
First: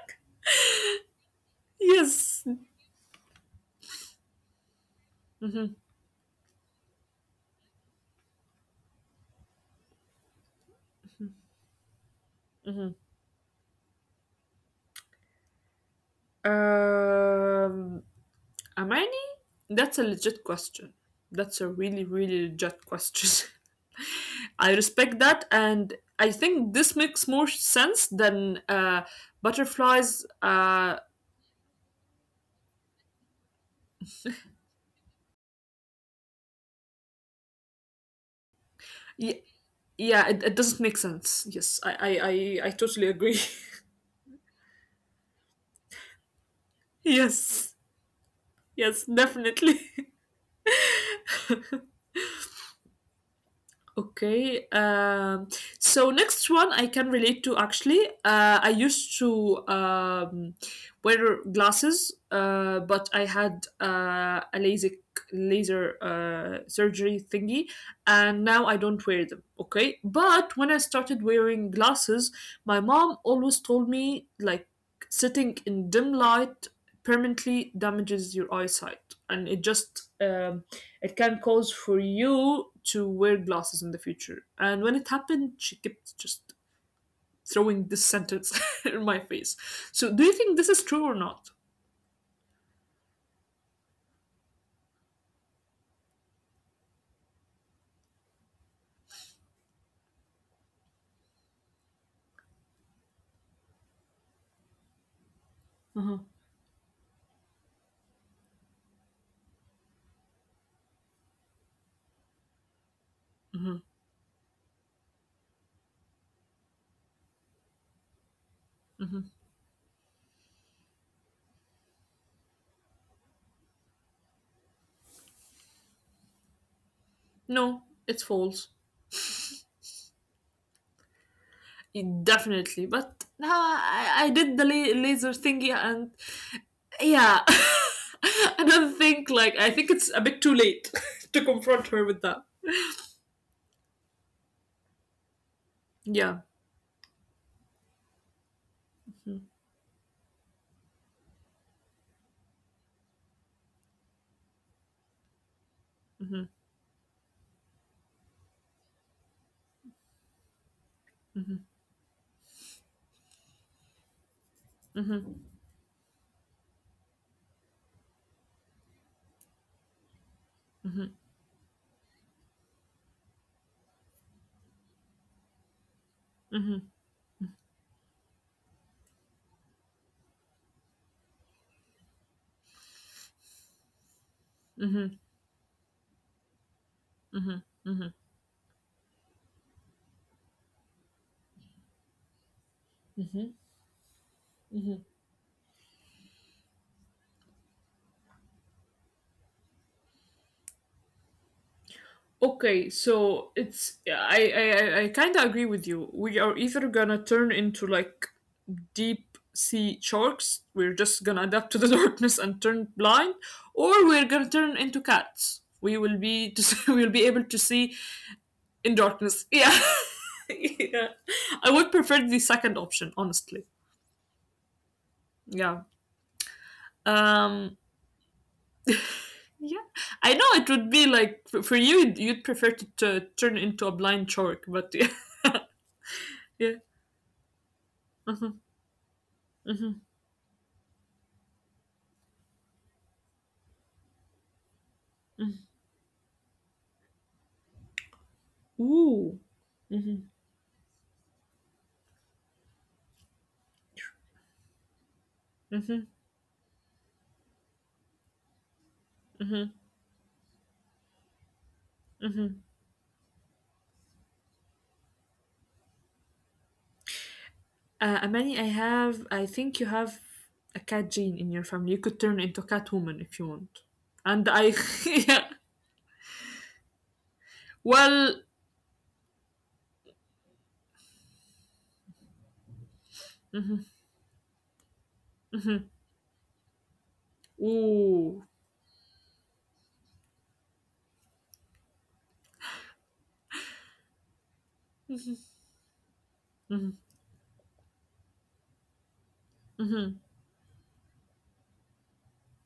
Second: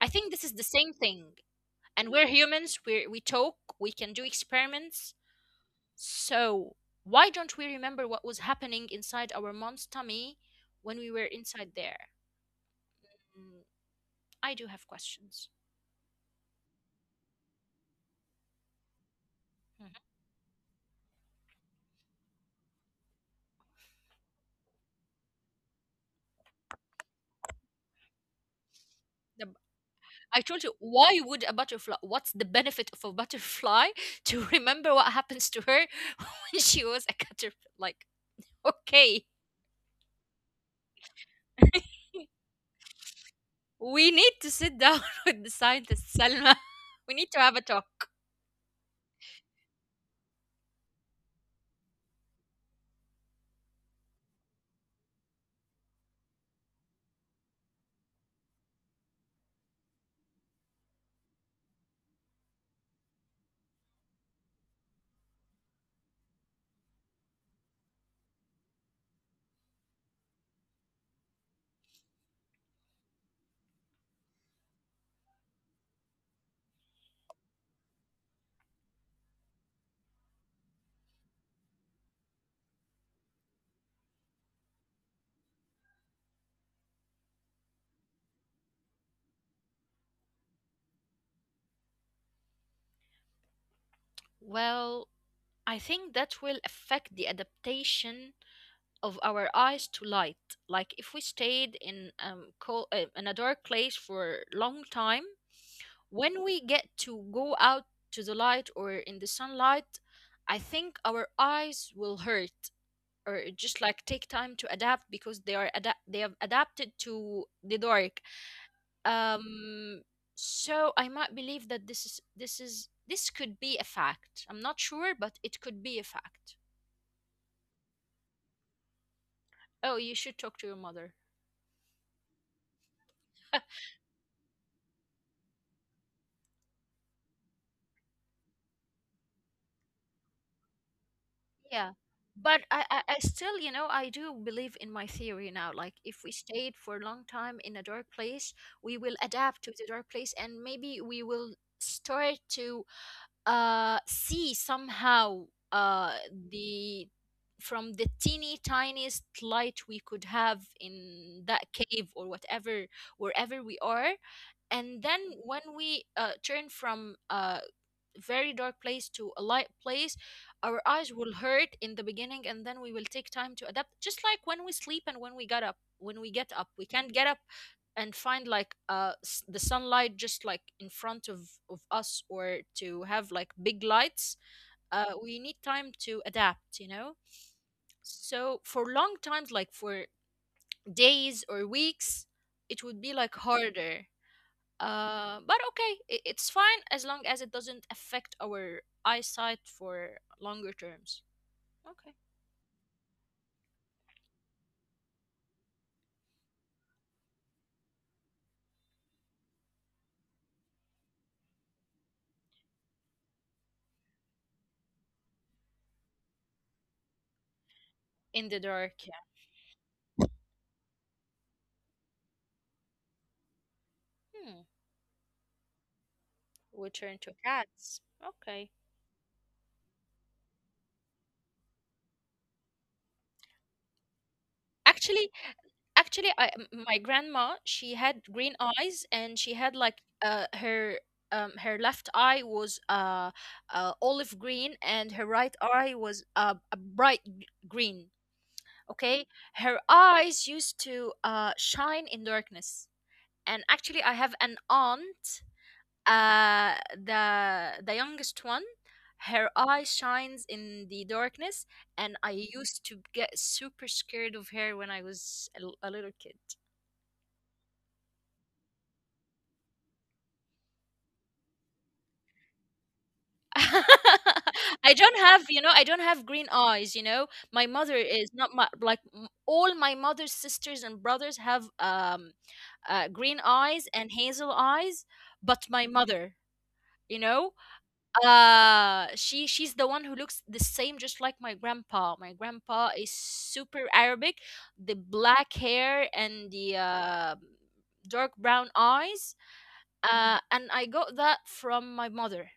I think this is the same thing. And we're yes. humans, we're, we talk, we can do experiments. Mm-hmm. So, why don't we remember what was happening inside our mom's tummy when we were inside there? Mm-hmm. Mm, I do have questions. Um, Amani, Mhm. that's a legit question. That's a really, really legit question. I respect that, and I think this makes more sense than uh, The b- butterflies. I told you, Uh, why would a butterfly, what's the benefit of a butterfly to remember what happens to her when she was a caterpillar? Like, okay, y- yeah, it, it doesn't make sense. Yes, I I I, I totally agree. we need to sit down with the scientist, Salma. We need to have a Yes, talk. yes, definitely. Okay. Um, so next one I can relate to actually. Uh, I used to um, wear glasses, uh, but I had uh, a LASIK laser uh, surgery thingy, and now I don't wear them. Okay. But when I started wearing glasses, my mom always told me like sitting in dim light permanently damages your eyesight, and it just um, it can cause for you to wear glasses in the future. And when it happened, she kept just throwing this sentence in my face. So, do you think this is true or not? Well, I think that will affect the adaptation of our eyes to light. Like if we stayed in um co- uh, in a dark place for a long time, Hmm when we get to go out to the light or in the sunlight, I think our eyes will hurt or hmm just like take time to adapt because they are ada- they have adapted to the dark. hmm Um, so I might believe that this is this is this could be a fact. I'm not sure, but it could be a fact. No, it's false. Oh, you should talk to your mother. It- Definitely, but now I, I did the la- laser thingy, and yeah, I don't think, like I think it's a bit too late to confront her Yeah. with that. But I, I, I still, you know, I do believe in my theory now. Like, if Yeah. we stayed for a long time in a dark place, we will adapt to the dark place, and maybe we will start to uh, see somehow uh, hmm the from the teeny tiniest light we could have in that cave or whatever, wherever we are. And then when we uh, turn from uh, very dark place to a light place, our eyes will hurt in the beginning, and then we will take time to adapt. Just like when we sleep and when we get up, when we get up, we can't get up and find like uh s- the sunlight just like in front of of us, or to have like big lights. hmm uh We need time to adapt, you know, so for long times, like for days or weeks, it would be like harder, uh, but okay, I it's fine as long as it doesn't affect our eyesight for longer terms. Okay. Okay, so it's I I I I kind of agree with you. We are either gonna turn into like deep sea sharks. We're just gonna adapt to the darkness and turn blind, or we're gonna turn into cats. We will be just, we'll be able to see In the in dark, yeah. darkness. Yeah, yeah. I would prefer the second option, honestly. Hmm. Yeah. We turn to Um. cats. Okay. Yeah, I know it would be like for for you, you'd prefer to, to turn into a blind shark, but yeah, Actually, actually, I, yeah. m- my grandma, she had Mm-hmm. green eyes, and she had Mm-hmm. like uh her um her left eye was uh, uh olive green, and her right eye was uh, a bright g- green. Okay, Ooh. her eyes used to uh shine in darkness, and actually I have an aunt, Mm-hmm, uh the the youngest one, her mm-hmm, eye shines in the darkness, and I mm-hmm. used to get super scared of her when I was a, l- a little kid. Uh, Amani, I have, I think you have a cat gene in your family. You could turn into a cat woman if you want. And I, I don't yeah. have, you know, I don't have green eyes, you know. My mother is Well, not my like m- all my mother's sisters and brothers have um uh, green eyes and hazel eyes, but mm-hmm. my mother, you know, Ooh. uh she she's the one who looks the same just like my grandpa. My grandpa is super Arabic, the black hair and the Mm-hmm, uh, dark brown eyes, mm-hmm, uh and I got that from my mother.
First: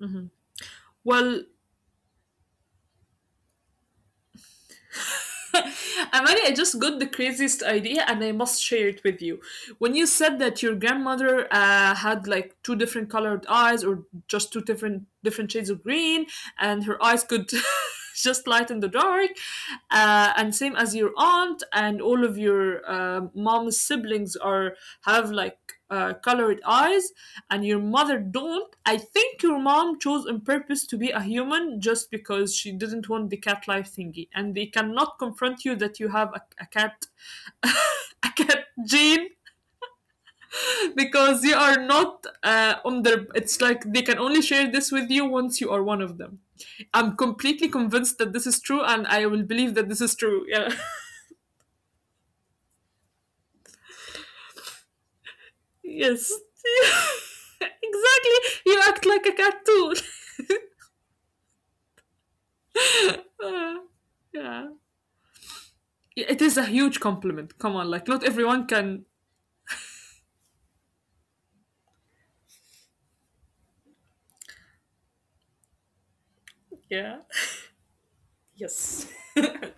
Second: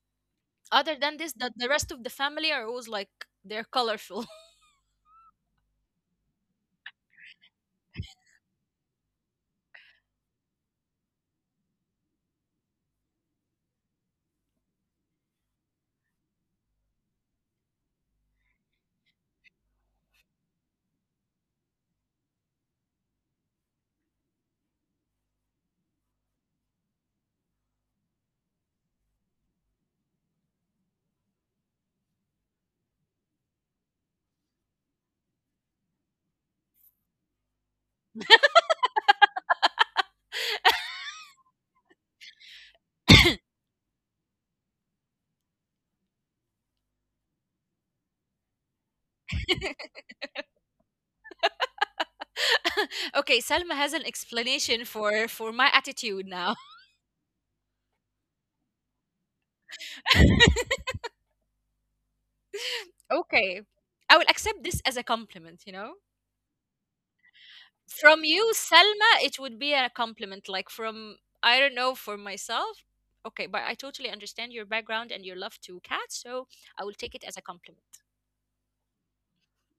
mm-hmm. Other than this, Well, that the rest of the family are always like they're colorful. Amani, I just got the craziest idea and I must share it with you. When you said that your grandmother uh, had like two different colored eyes, or just two different different shades of green, and her eyes could just light in the dark, uh, and same as your aunt and all of your um mom's siblings are have like uh, colored eyes, and your mother don't, I think your mom chose on purpose to be a human just because she didn't want the cat life thingy. And they cannot confront you that you have a, a cat. A cat gene because you are not uh, on their… It's like they can only share this with you once you are one of them. I'm completely convinced that this is true, and I will believe that this is true. Yeah. Okay, Salma has an explanation for for my attitude Yes. now. Exactly. You act like a cat too. Okay, Uh, I will accept yeah, this as a compliment, you know. it is a huge compliment. Come on, like From not you, everyone can. Selma, it would be a compliment. Like from, I don't know, for myself. Okay, but I totally understand your background and your love to cats, so I will take Yeah. it as a compliment. Yes.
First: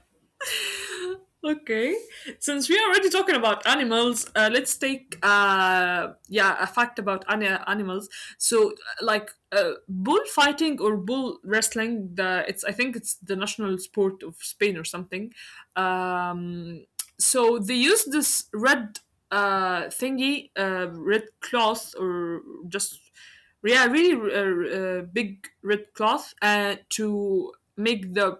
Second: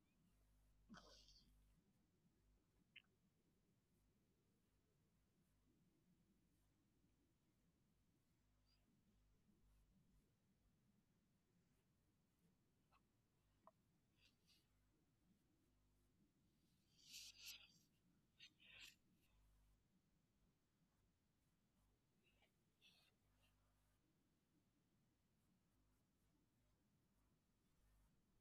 Okay, since we are already talking about animals, uh, let's take uh, yeah, a fact about ani- animals. So, uh, like uh, bullfighting or bull wrestling, the it's I think it's the national sport of Spain or something. Um, so they use this red uh, thingy, uh, red cloth, or just yeah, really uh, uh, big red cloth uh, to make the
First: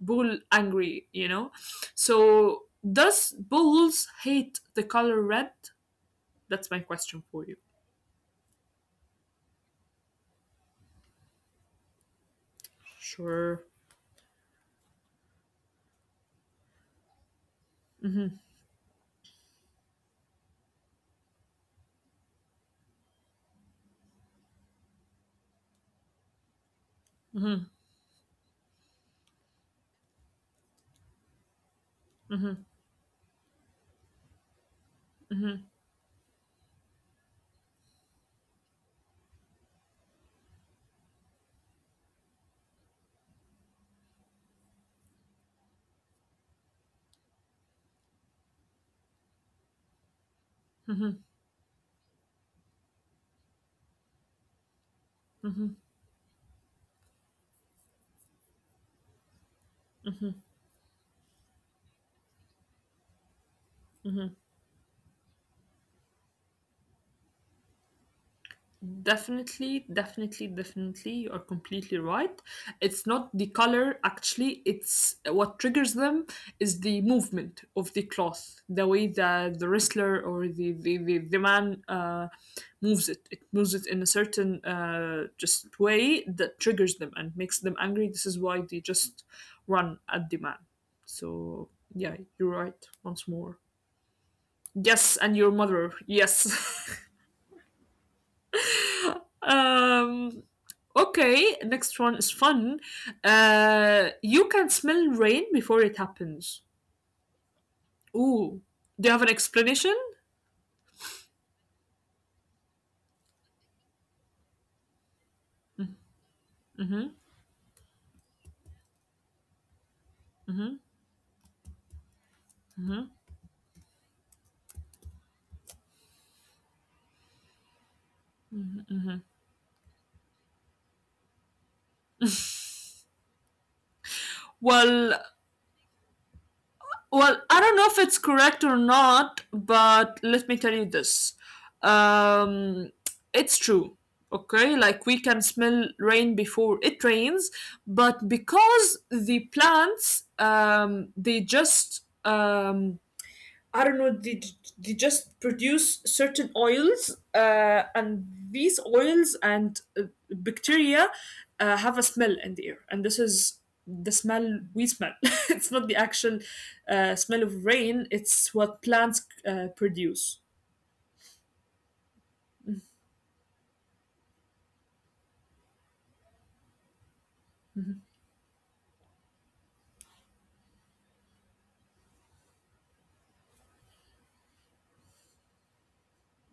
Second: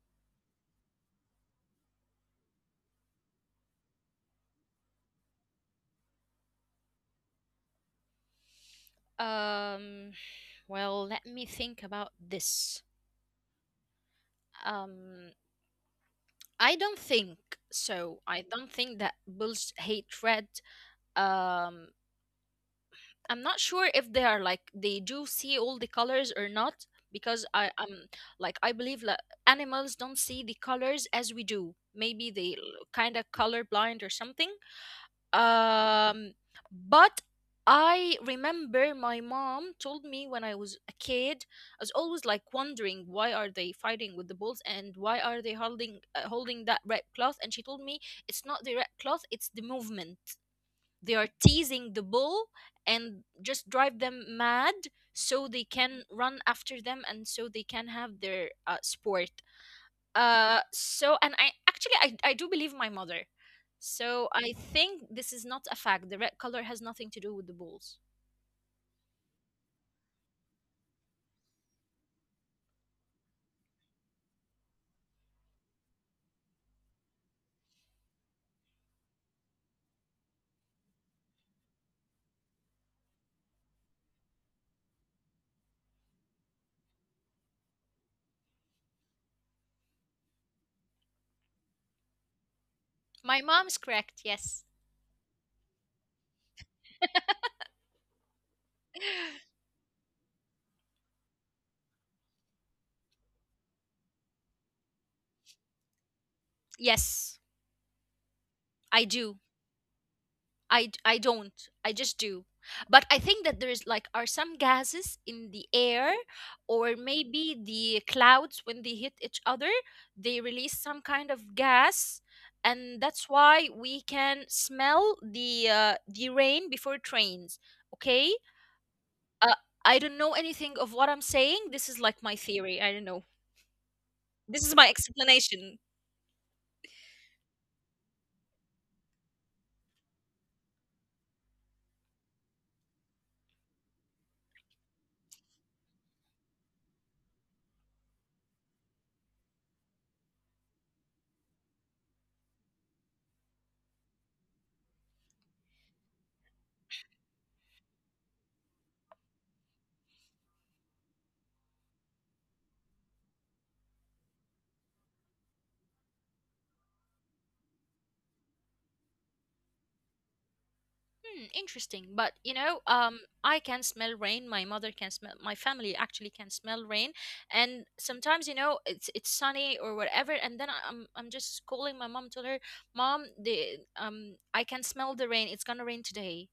bull angry, you know? So, does bulls hate the color red? That's my question for you. Um, well, let me think about this. Sure. Um, I don't think so. hmm I don't think that bulls hate red. Um, I'm not sure if they are like they do see all the colors or not, because hmm I am like I believe like, animals don't see the colors as we do. Maybe they hmm kind of color blind or something. hmm Um, but I remember my mom told me when I was a kid, I was always like wondering, why are they fighting with the bulls and why are they holding uh, holding that red cloth? And she told me it's not the red cloth, it's the movement. They are teasing the bull and just drive them mad so they hmm can run after them, and so they can have their uh, sport. Uh so, and I actually, I, I do believe my mother, so I think this is not a fact. The red color has nothing to do with the bulls. Definitely, definitely, definitely. You are completely right. It's not the color, actually, it's what triggers them is the movement of the cloth, the way that the wrestler or the, the, the, the man uh, moves it. It moves it in a certain uh, just way that triggers them and makes them angry. This is why they just run at the man. So, yeah, you're right once My more. mom's correct, yes. Yes, and your mother. Yes. Um, okay, next one is fun. Uh, you can smell rain before it happens. Yes, Ooh, I do you have an do. explanation? I d- I don't. I just do. But I think that there's like are some gases in the air, or maybe the clouds, when they hit each other, they release some kind of gas, and that's why we can smell the uh, the rain before it rains. Okay? Uh, I don't know anything of what I'm saying. This is like my theory. I don't know. This is my Well, explanation. well, I don't know if it's correct or not, but let me tell you this. Um, it's true. Okay, like we can smell rain before it rains, but because the plants um, they just um, I don't know, they, they just produce certain oils, uh, and these oils and uh, bacteria uh, have a smell in the air. And this is the smell we smell. It's not the actual uh, smell of rain, it's what plants uh, produce. Hmm, interesting. But you know, um, I can smell rain. My mother can smell. My family actually can smell rain. And sometimes, you know, it's it's sunny or whatever. And then I- I'm I'm just calling my mom, told her, "Mom, the um, I can smell the rain. It's gonna rain today."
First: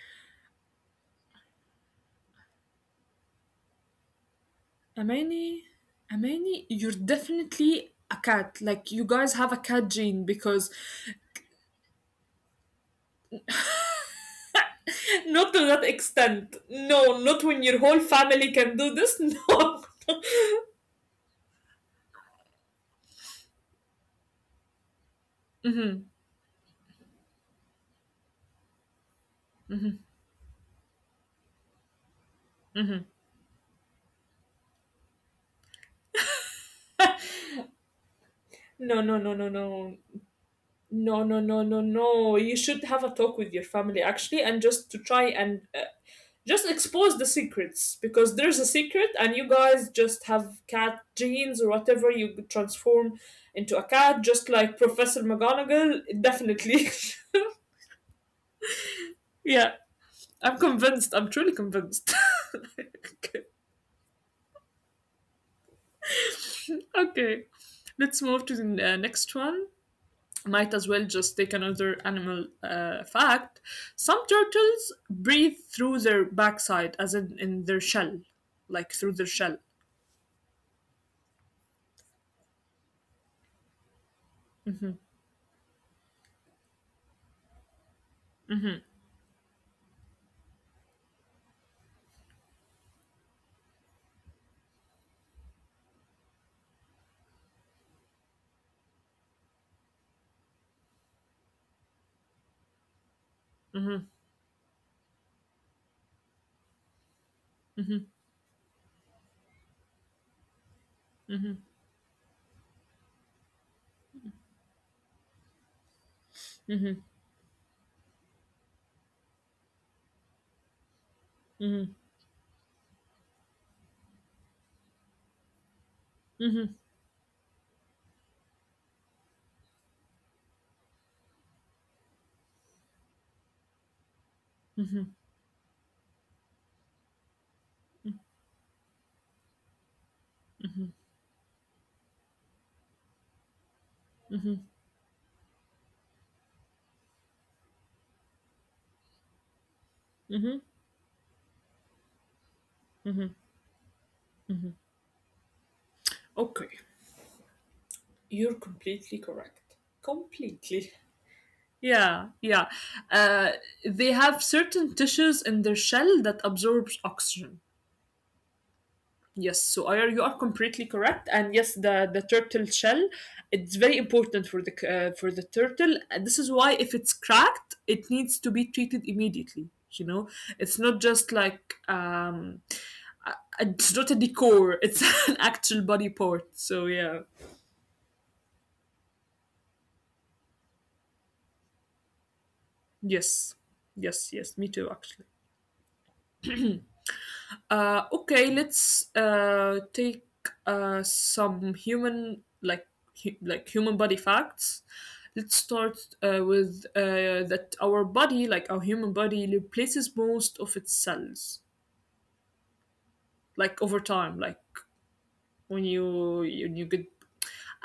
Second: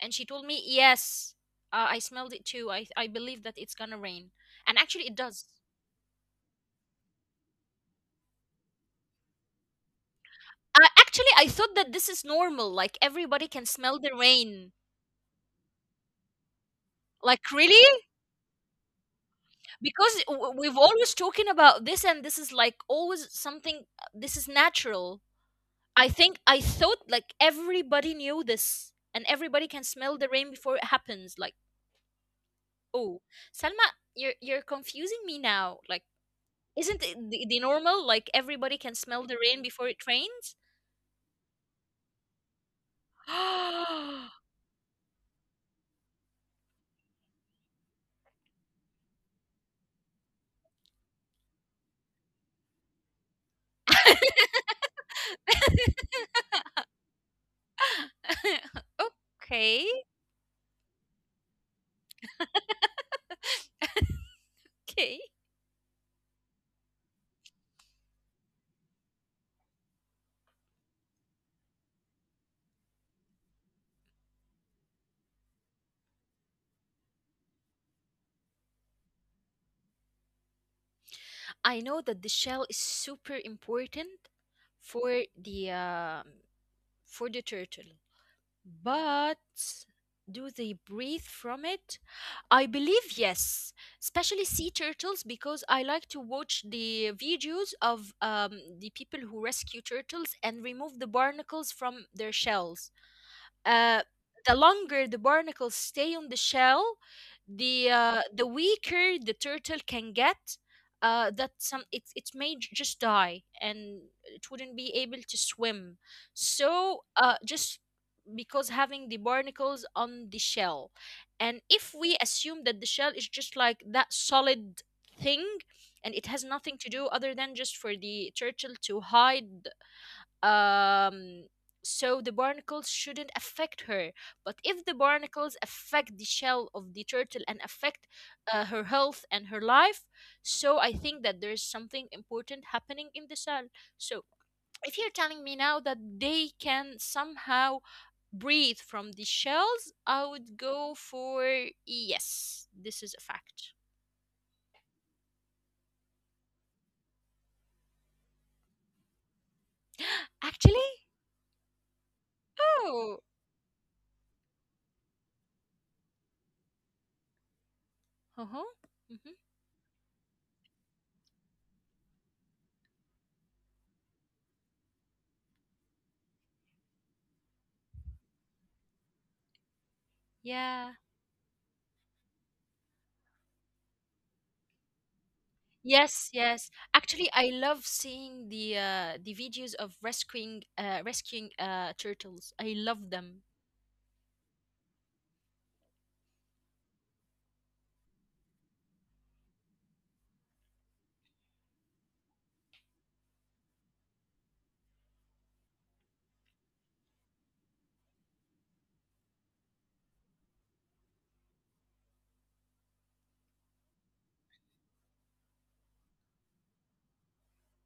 And she told me, "Yes, uh, I smelled it too. I I believe that it's gonna rain." And actually, it does. Amani, Amani, you're definitely a cat. Like, you guys have a cat gene because… Uh, actually, I thought that this is normal. Like everybody can smell the rain. Not to that extent. No, Like not when your whole really? family can do this. Because w- we've always talking about this, and this is like always something, uh, this is natural. No. I think I thought like everybody knew this, and everybody can smell the rain before it happens, like, oh, Salma, you're you're confusing me now. Like, isn't it the, the normal, like everybody can No, no, smell no, the no, rain before no. it rains? No, no, no, no, no. You should have a talk with your family actually and just to try and uh, just expose the secrets, because there's a secret and you guys just have cat genes or whatever. You could transform into a cat just like Professor McGonagall, definitely. Yeah, Okay. I'm convinced. I'm truly convinced. Okay. Okay, Okay. Let's move to the uh, next one. Might as well just take another animal uh, fact. Some turtles breathe through their backside, as in in their shell, like through their shell. I know that the shell is super important for the um, for the turtle. But do they breathe from it? I believe yes, especially sea turtles, because I like to watch the videos of um, the people who rescue turtles and remove the barnacles from their shells. Uh, Hmm the longer the barnacles stay on the shell, the hmm uh, the weaker the turtle can get. Uh, that some it it may j- just die and it wouldn't be able to swim. So hmm uh, just because having the barnacles on the shell, and if hmm we assume that the shell is just like that solid thing, and it has hmm nothing to do other than just for the turtle to hide, um so the barnacles shouldn't affect her. But if the barnacles affect the shell of the turtle and affect uh, her health and her life, so I think that there's something important happening in the cell. So if you're telling me now that they can somehow breathe from the shells, I would hmm go for yes, this is a fact. Okay, you're completely correct. Actually, Completely. Yeah, yeah. oh, Uh, they have certain tissues in their shell that absorbs oxygen. uh-huh. Hmm, Yes, so I, you are completely correct, and yes, the the turtle shell, it's very important for the c- uh, for the turtle. And this is why if it's cracked, it needs to be treated immediately. You know, it's yeah. not just like um, it's not a decor; it's an actual body Yes, part. yes. So yeah, Actually, I love seeing the uh, the videos of rescuing uh, rescuing uh, turtles. I love them. yes, yes, yes, me too, actually. Uh, okay, let's uh, take uh, some human like hu- like human body facts. Let's start uh, with uh, that our body, like our human body, replaces most of its cells, like over time, like when you when you get…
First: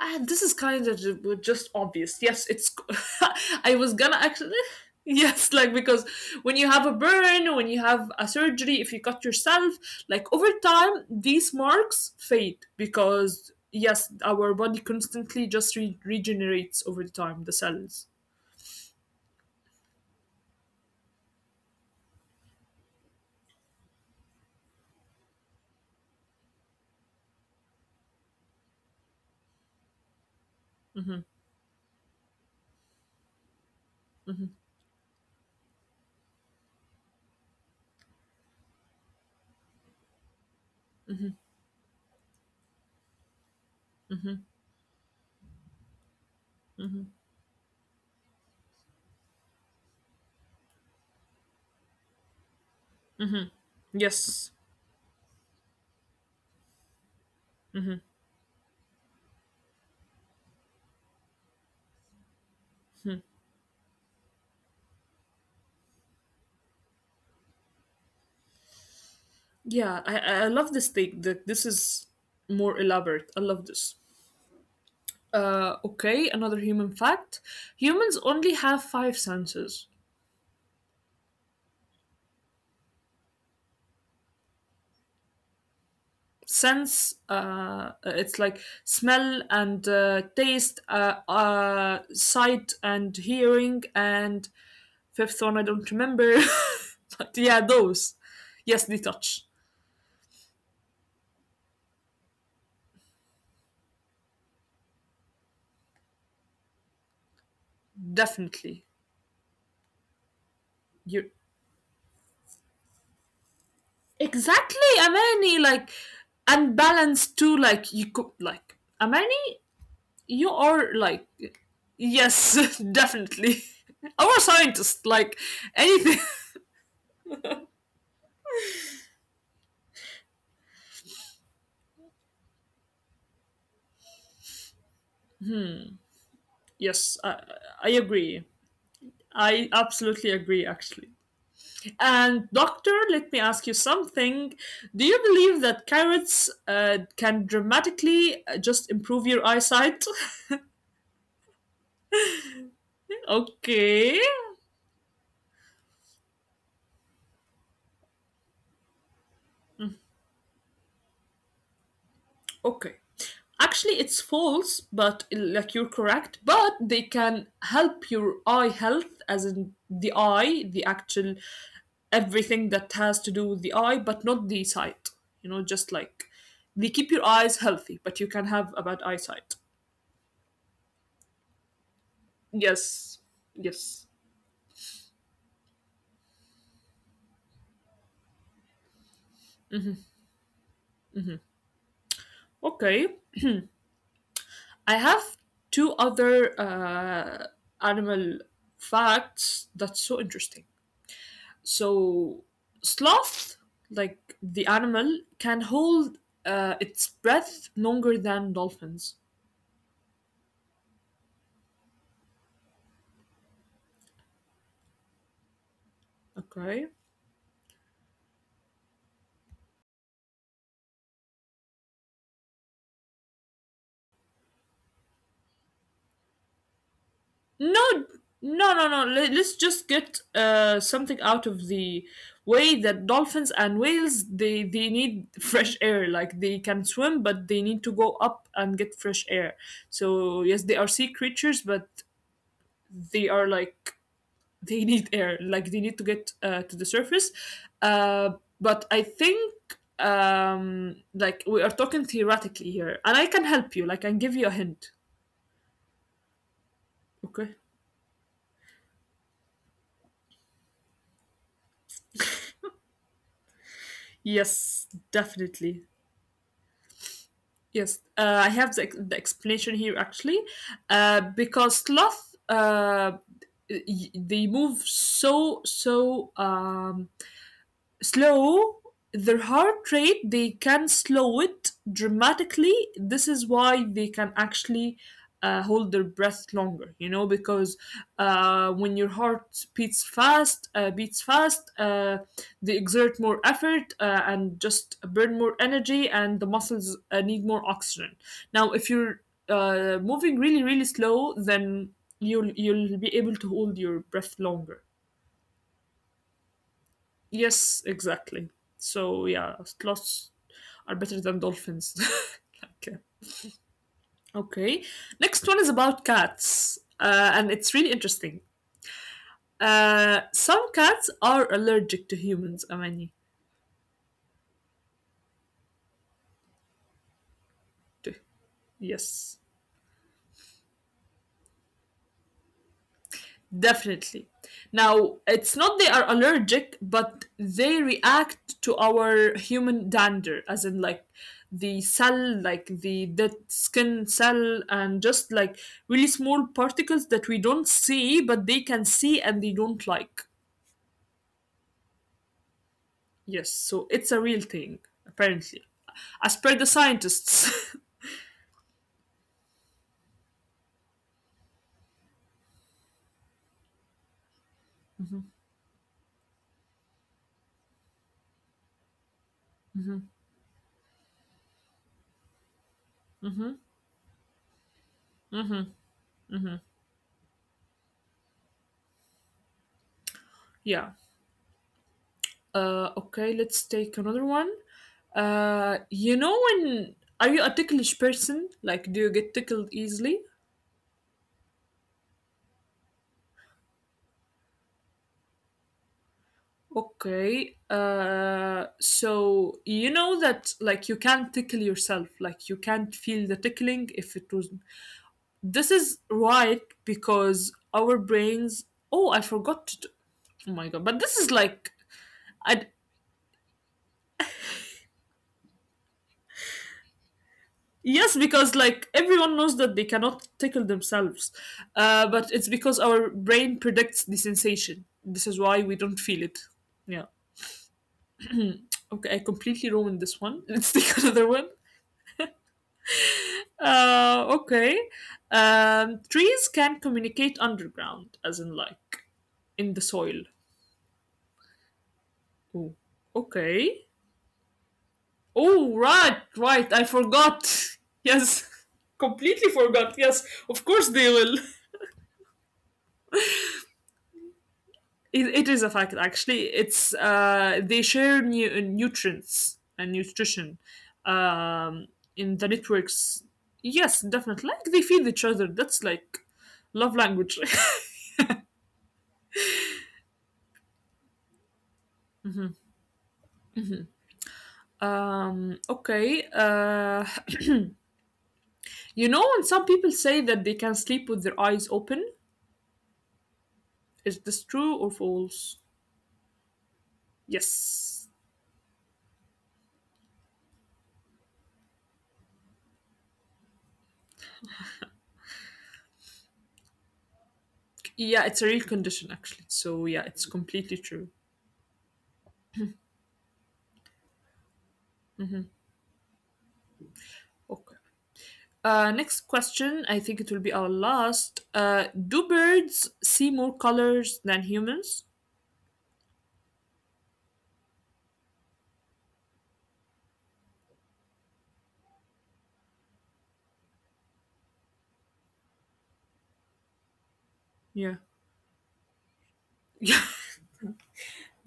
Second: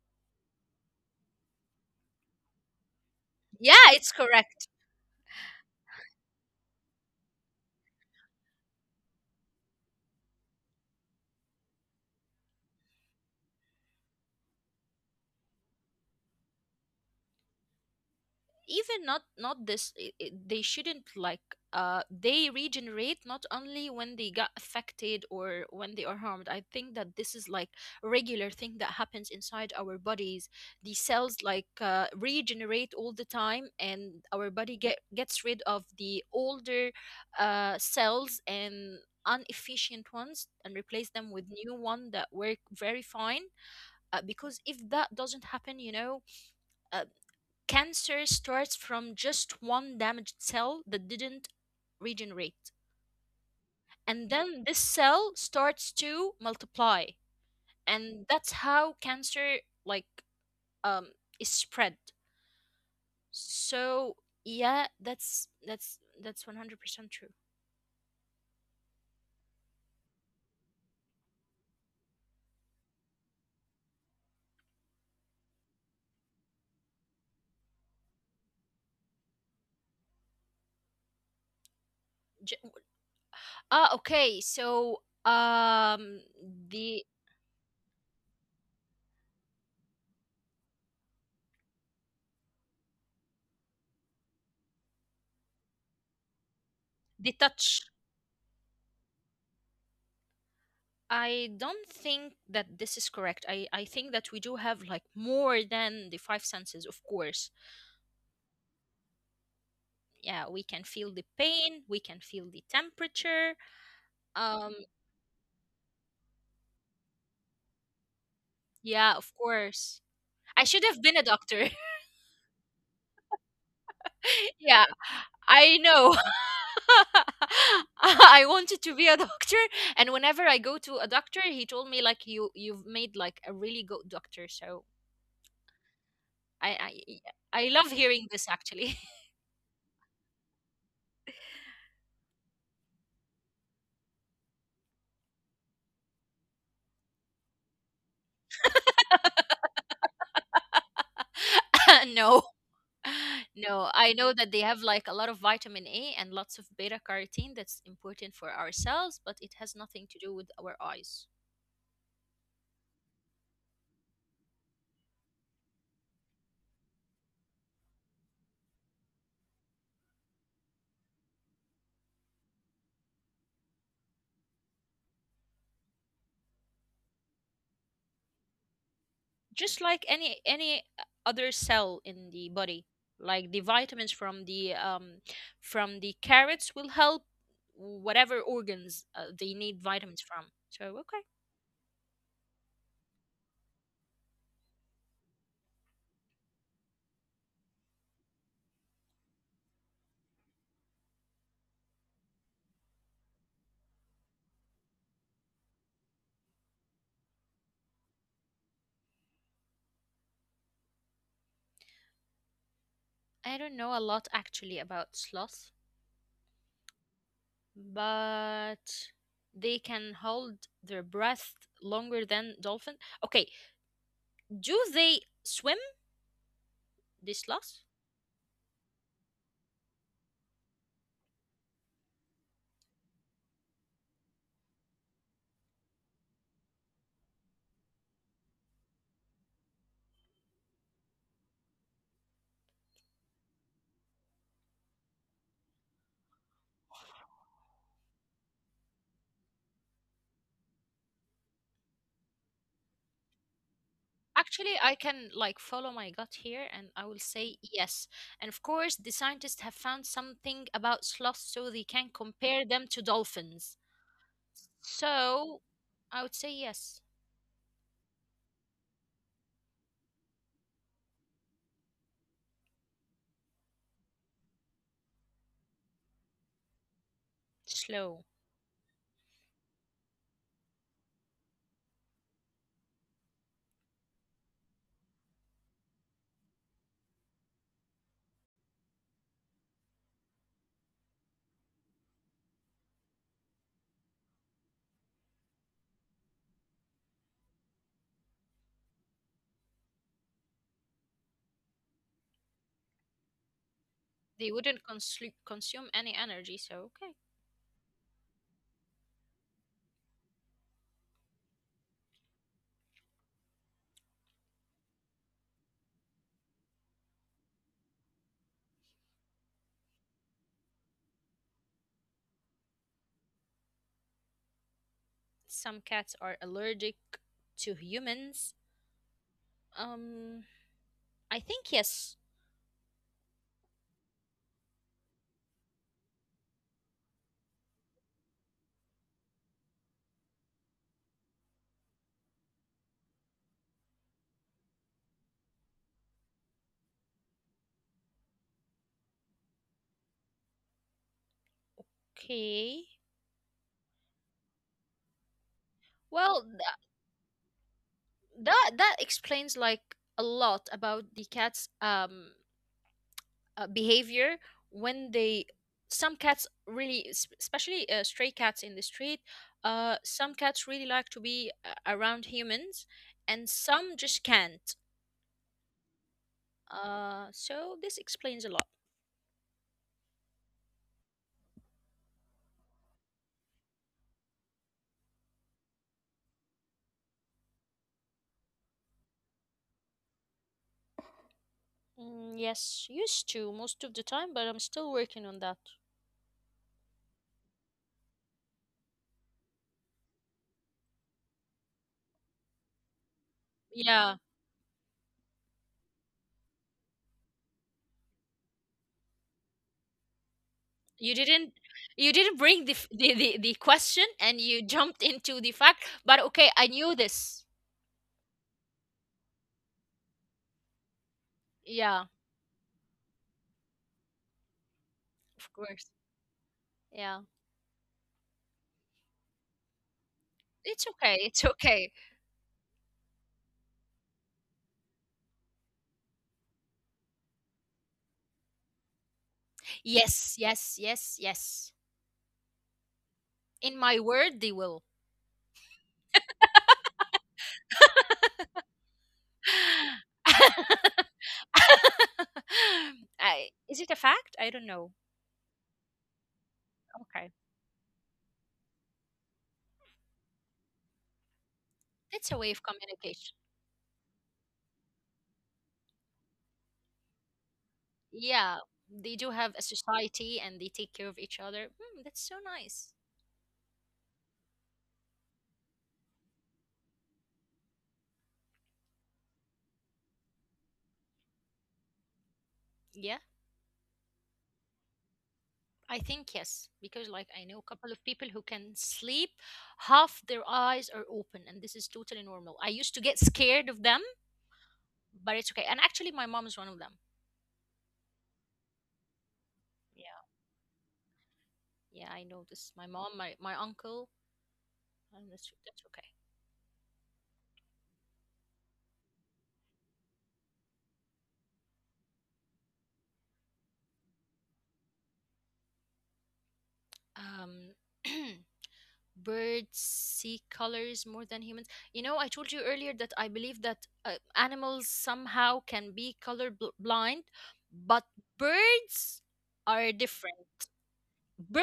Ah, this is kind of just obvious. Yes, it's. Yeah, I was it's gonna actually. correct. Yes, like because when you have a burn, when you have a surgery, if you cut yourself, like over time, these marks fade because yes, our body constantly just re- regenerates over time the cells. Even not not this i- i- they shouldn't, like, uh they regenerate not only when they got affected or when they are harmed. I think that this is like a regular thing that happens inside our bodies. The cells, like, uh, regenerate all the time, and our body get gets rid of the older uh cells and inefficient ones and replace them with new one that work very fine. Uh, because if that doesn't happen, you know, uh, cancer starts from just one damaged cell that didn't regenerate. And Yes, then this cell starts to multiply. And that's how cancer, like, um is spread. So yeah, that's that's that's one hundred percent true. yeah, I I I love this thing. That this is more elaborate. I love this. Uh, okay, another human fact: humans only have five senses. J- ah, okay. So um the Sense uh, uh, it's like smell and uh, taste, uh, uh, sight and hearing, and fifth one I don't remember. The but yeah, touch. those yes they touch I don't think that this is correct. I, I think that we do have like more than the five senses, of course. definitely. Yeah, we can feel the You pain, we can feel the temperature. um exactly, Amani, like unbalanced too, like you could, like yeah, of Amani, course. you I should are have been a like doctor. yes, definitely. Our Yeah, scientist, like, I know. anything. I wanted to be a doctor, and whenever I go to a doctor he told me like, you you've made like a really good doctor. So i Yes, i, i, I I love hearing agree. this actually. I absolutely agree, actually. And, doctor, let me ask you something. Do you believe that carrots uh, can dramatically uh, just improve your eyesight? No, no, I Okay. know that they have like a lot of vitamin A and lots of beta carotene that's important for our cells, but it has nothing to do with our eyes. Okay. Actually, it's false, but like you're correct, but they can help your eye health, as in the eye, the actual everything that has to do with the eye, but not the sight. You know, just like they keep your eyes healthy, but you can have a bad eyesight. Just like any any other cell in the body. Yes. Like the Yes. vitamins from the um from the carrots will help whatever organs uh, they need vitamins from, so okay. Okay. I have two other uh, animal facts that's so interesting. So, sloth, like the animal, can hold uh, its breath longer than dolphins. I don't know a lot actually about sloths, Okay. but they can hold their breath longer than dolphin. Okay, do they swim, the No, sloths? no, no, no. le- Let's just get uh, something out of the way that dolphins and whales they they need fresh air. Like they can swim, but they need to go up and get fresh air. So yes, they are sea creatures, but they are like they need air. Like they need to get uh, to the surface. Uh, but I think um like we are talking theoretically here, and I can help you, like I can give you a Actually, hint. I can like follow my gut here and I will Okay, say yes. And of course, the scientists have found something about sloths so they can compare them to dolphins. yes, So definitely. I would say yes. Yes, uh, I have the, ex- the explanation here actually, uh, because sloth, uh, y- they move so so um, Slow. slow. Their heart rate, they can slow it dramatically. This is why they can actually uh, hold their breath longer, you know, because uh, when your heart beats fast uh, beats fast, uh, they exert more effort uh, and just burn more energy, and the muscles uh, need more oxygen. Now if you're uh, moving really really slow, then you'll you'll be able to hold your breath They longer. wouldn't consu- consume any energy, so okay. Yes, exactly. So yeah, sloths are better than dolphins. Like, uh, okay. Next one is about cats, uh, and it's really interesting. Uh, some cats are allergic to humans, Amani. Some cats are allergic to To- humans. Yes. Um, I think yes. Definitely. Now, it's not they are allergic, but they react to our human dander, as in like the cell, like the dead skin cell, and just like really small particles that we don't see, but they can see and they don't like. Okay. Yes, so it's a real thing, apparently. As Well, th- per the scientists. that that explains like a lot about the cat's um uh, behavior when they, some cats really es- especially uh, stray cats in the street, uh, some cats really like to be uh, around humans, and Hmm, some just can't, uh, so this explains a lot. yeah. Uh, okay, let's take another one. Uh, you know, when are you a ticklish person? Like, do you get tickled easily? Mm, yes, used to most of the time, but I'm still working on that. Okay. Uh, so you know that like you can't tickle yourself. Like you can't feel the tickling Yeah, if it was. This is right because our brains. Oh, I forgot. To, oh my god! But you this is didn't like you didn't bring I, the, f- the, the, the question and you jumped into the fact, but okay, I knew this. Yes, because like everyone knows that they cannot tickle themselves, Yeah, uh, but it's because our brain predicts the sensation. This is of why we course. don't feel it. Yeah. Yeah, Okay, I completely ruined this one. Let's it's take okay, another it's one. okay. Uh, okay. Um, trees can communicate underground, as in like in the soil. Yes, yes, yes, yes. Oh, In okay. my word, they will. Oh, right, right. I forgot. Yes, completely forgot. Yes, of course they will. I, is it a fact? I don't know. It, it is a fact, actually. It's Okay. uh, they share new nutrients and nutrition um, That's a in way the of networks. communication. Yes, definitely. Like they feed each other. That's like love language. Yeah. They do have a society and they take care of each other. Hmm, that's so Mhm. nice. um, okay. Uh, you know, when some people say that they can sleep with their eyes open, Yeah. is this true or false? I think yes. Because, like, I know a couple of Yes. people who can sleep, half their eyes are open, and this is totally normal. I used to get scared of them, but it's okay. And actually, my mom is one of them. Yeah, it's a real condition actually. So yeah, Yeah. it's completely true. Yeah, I know this. My mom, my, my uncle, on the street. That's okay. Okay. Uh, next question, I think it will be our last. Uh, do birds see more colors than humans? Um, birds see colors more than humans. You know, I told you earlier that I believe that uh, animals somehow can be color bl- blind, Yeah. but birds are Yeah. different.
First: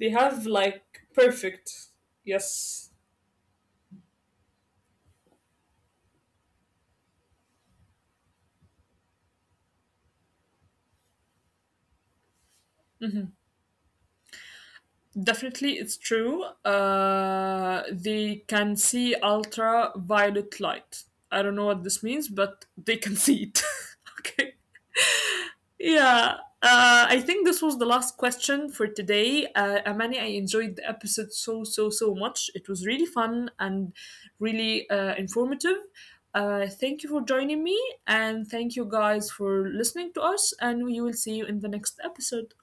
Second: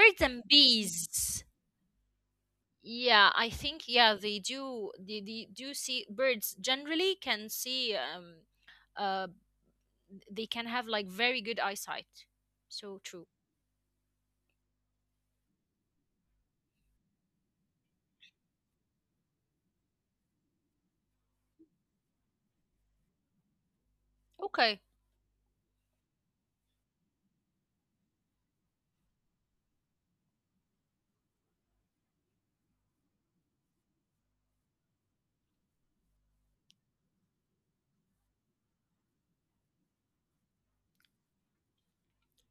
They and have like bees. perfect. Yes. Yeah, I think yeah they do. They, they do see, birds generally can see. Um, uh, they can have like very good eyesight. So true. Definitely, it's true. Uh, they can see ultraviolet light. I don't know what this means, but they can see it. Okay. Okay. Yeah, uh, I think this was the last question for today. Uh, Amani, I enjoyed the episode so, so, so much. It was really fun and really uh, informative. Uh, thank you for joining me, and thank you guys for listening to us, and we will see you in the next episode.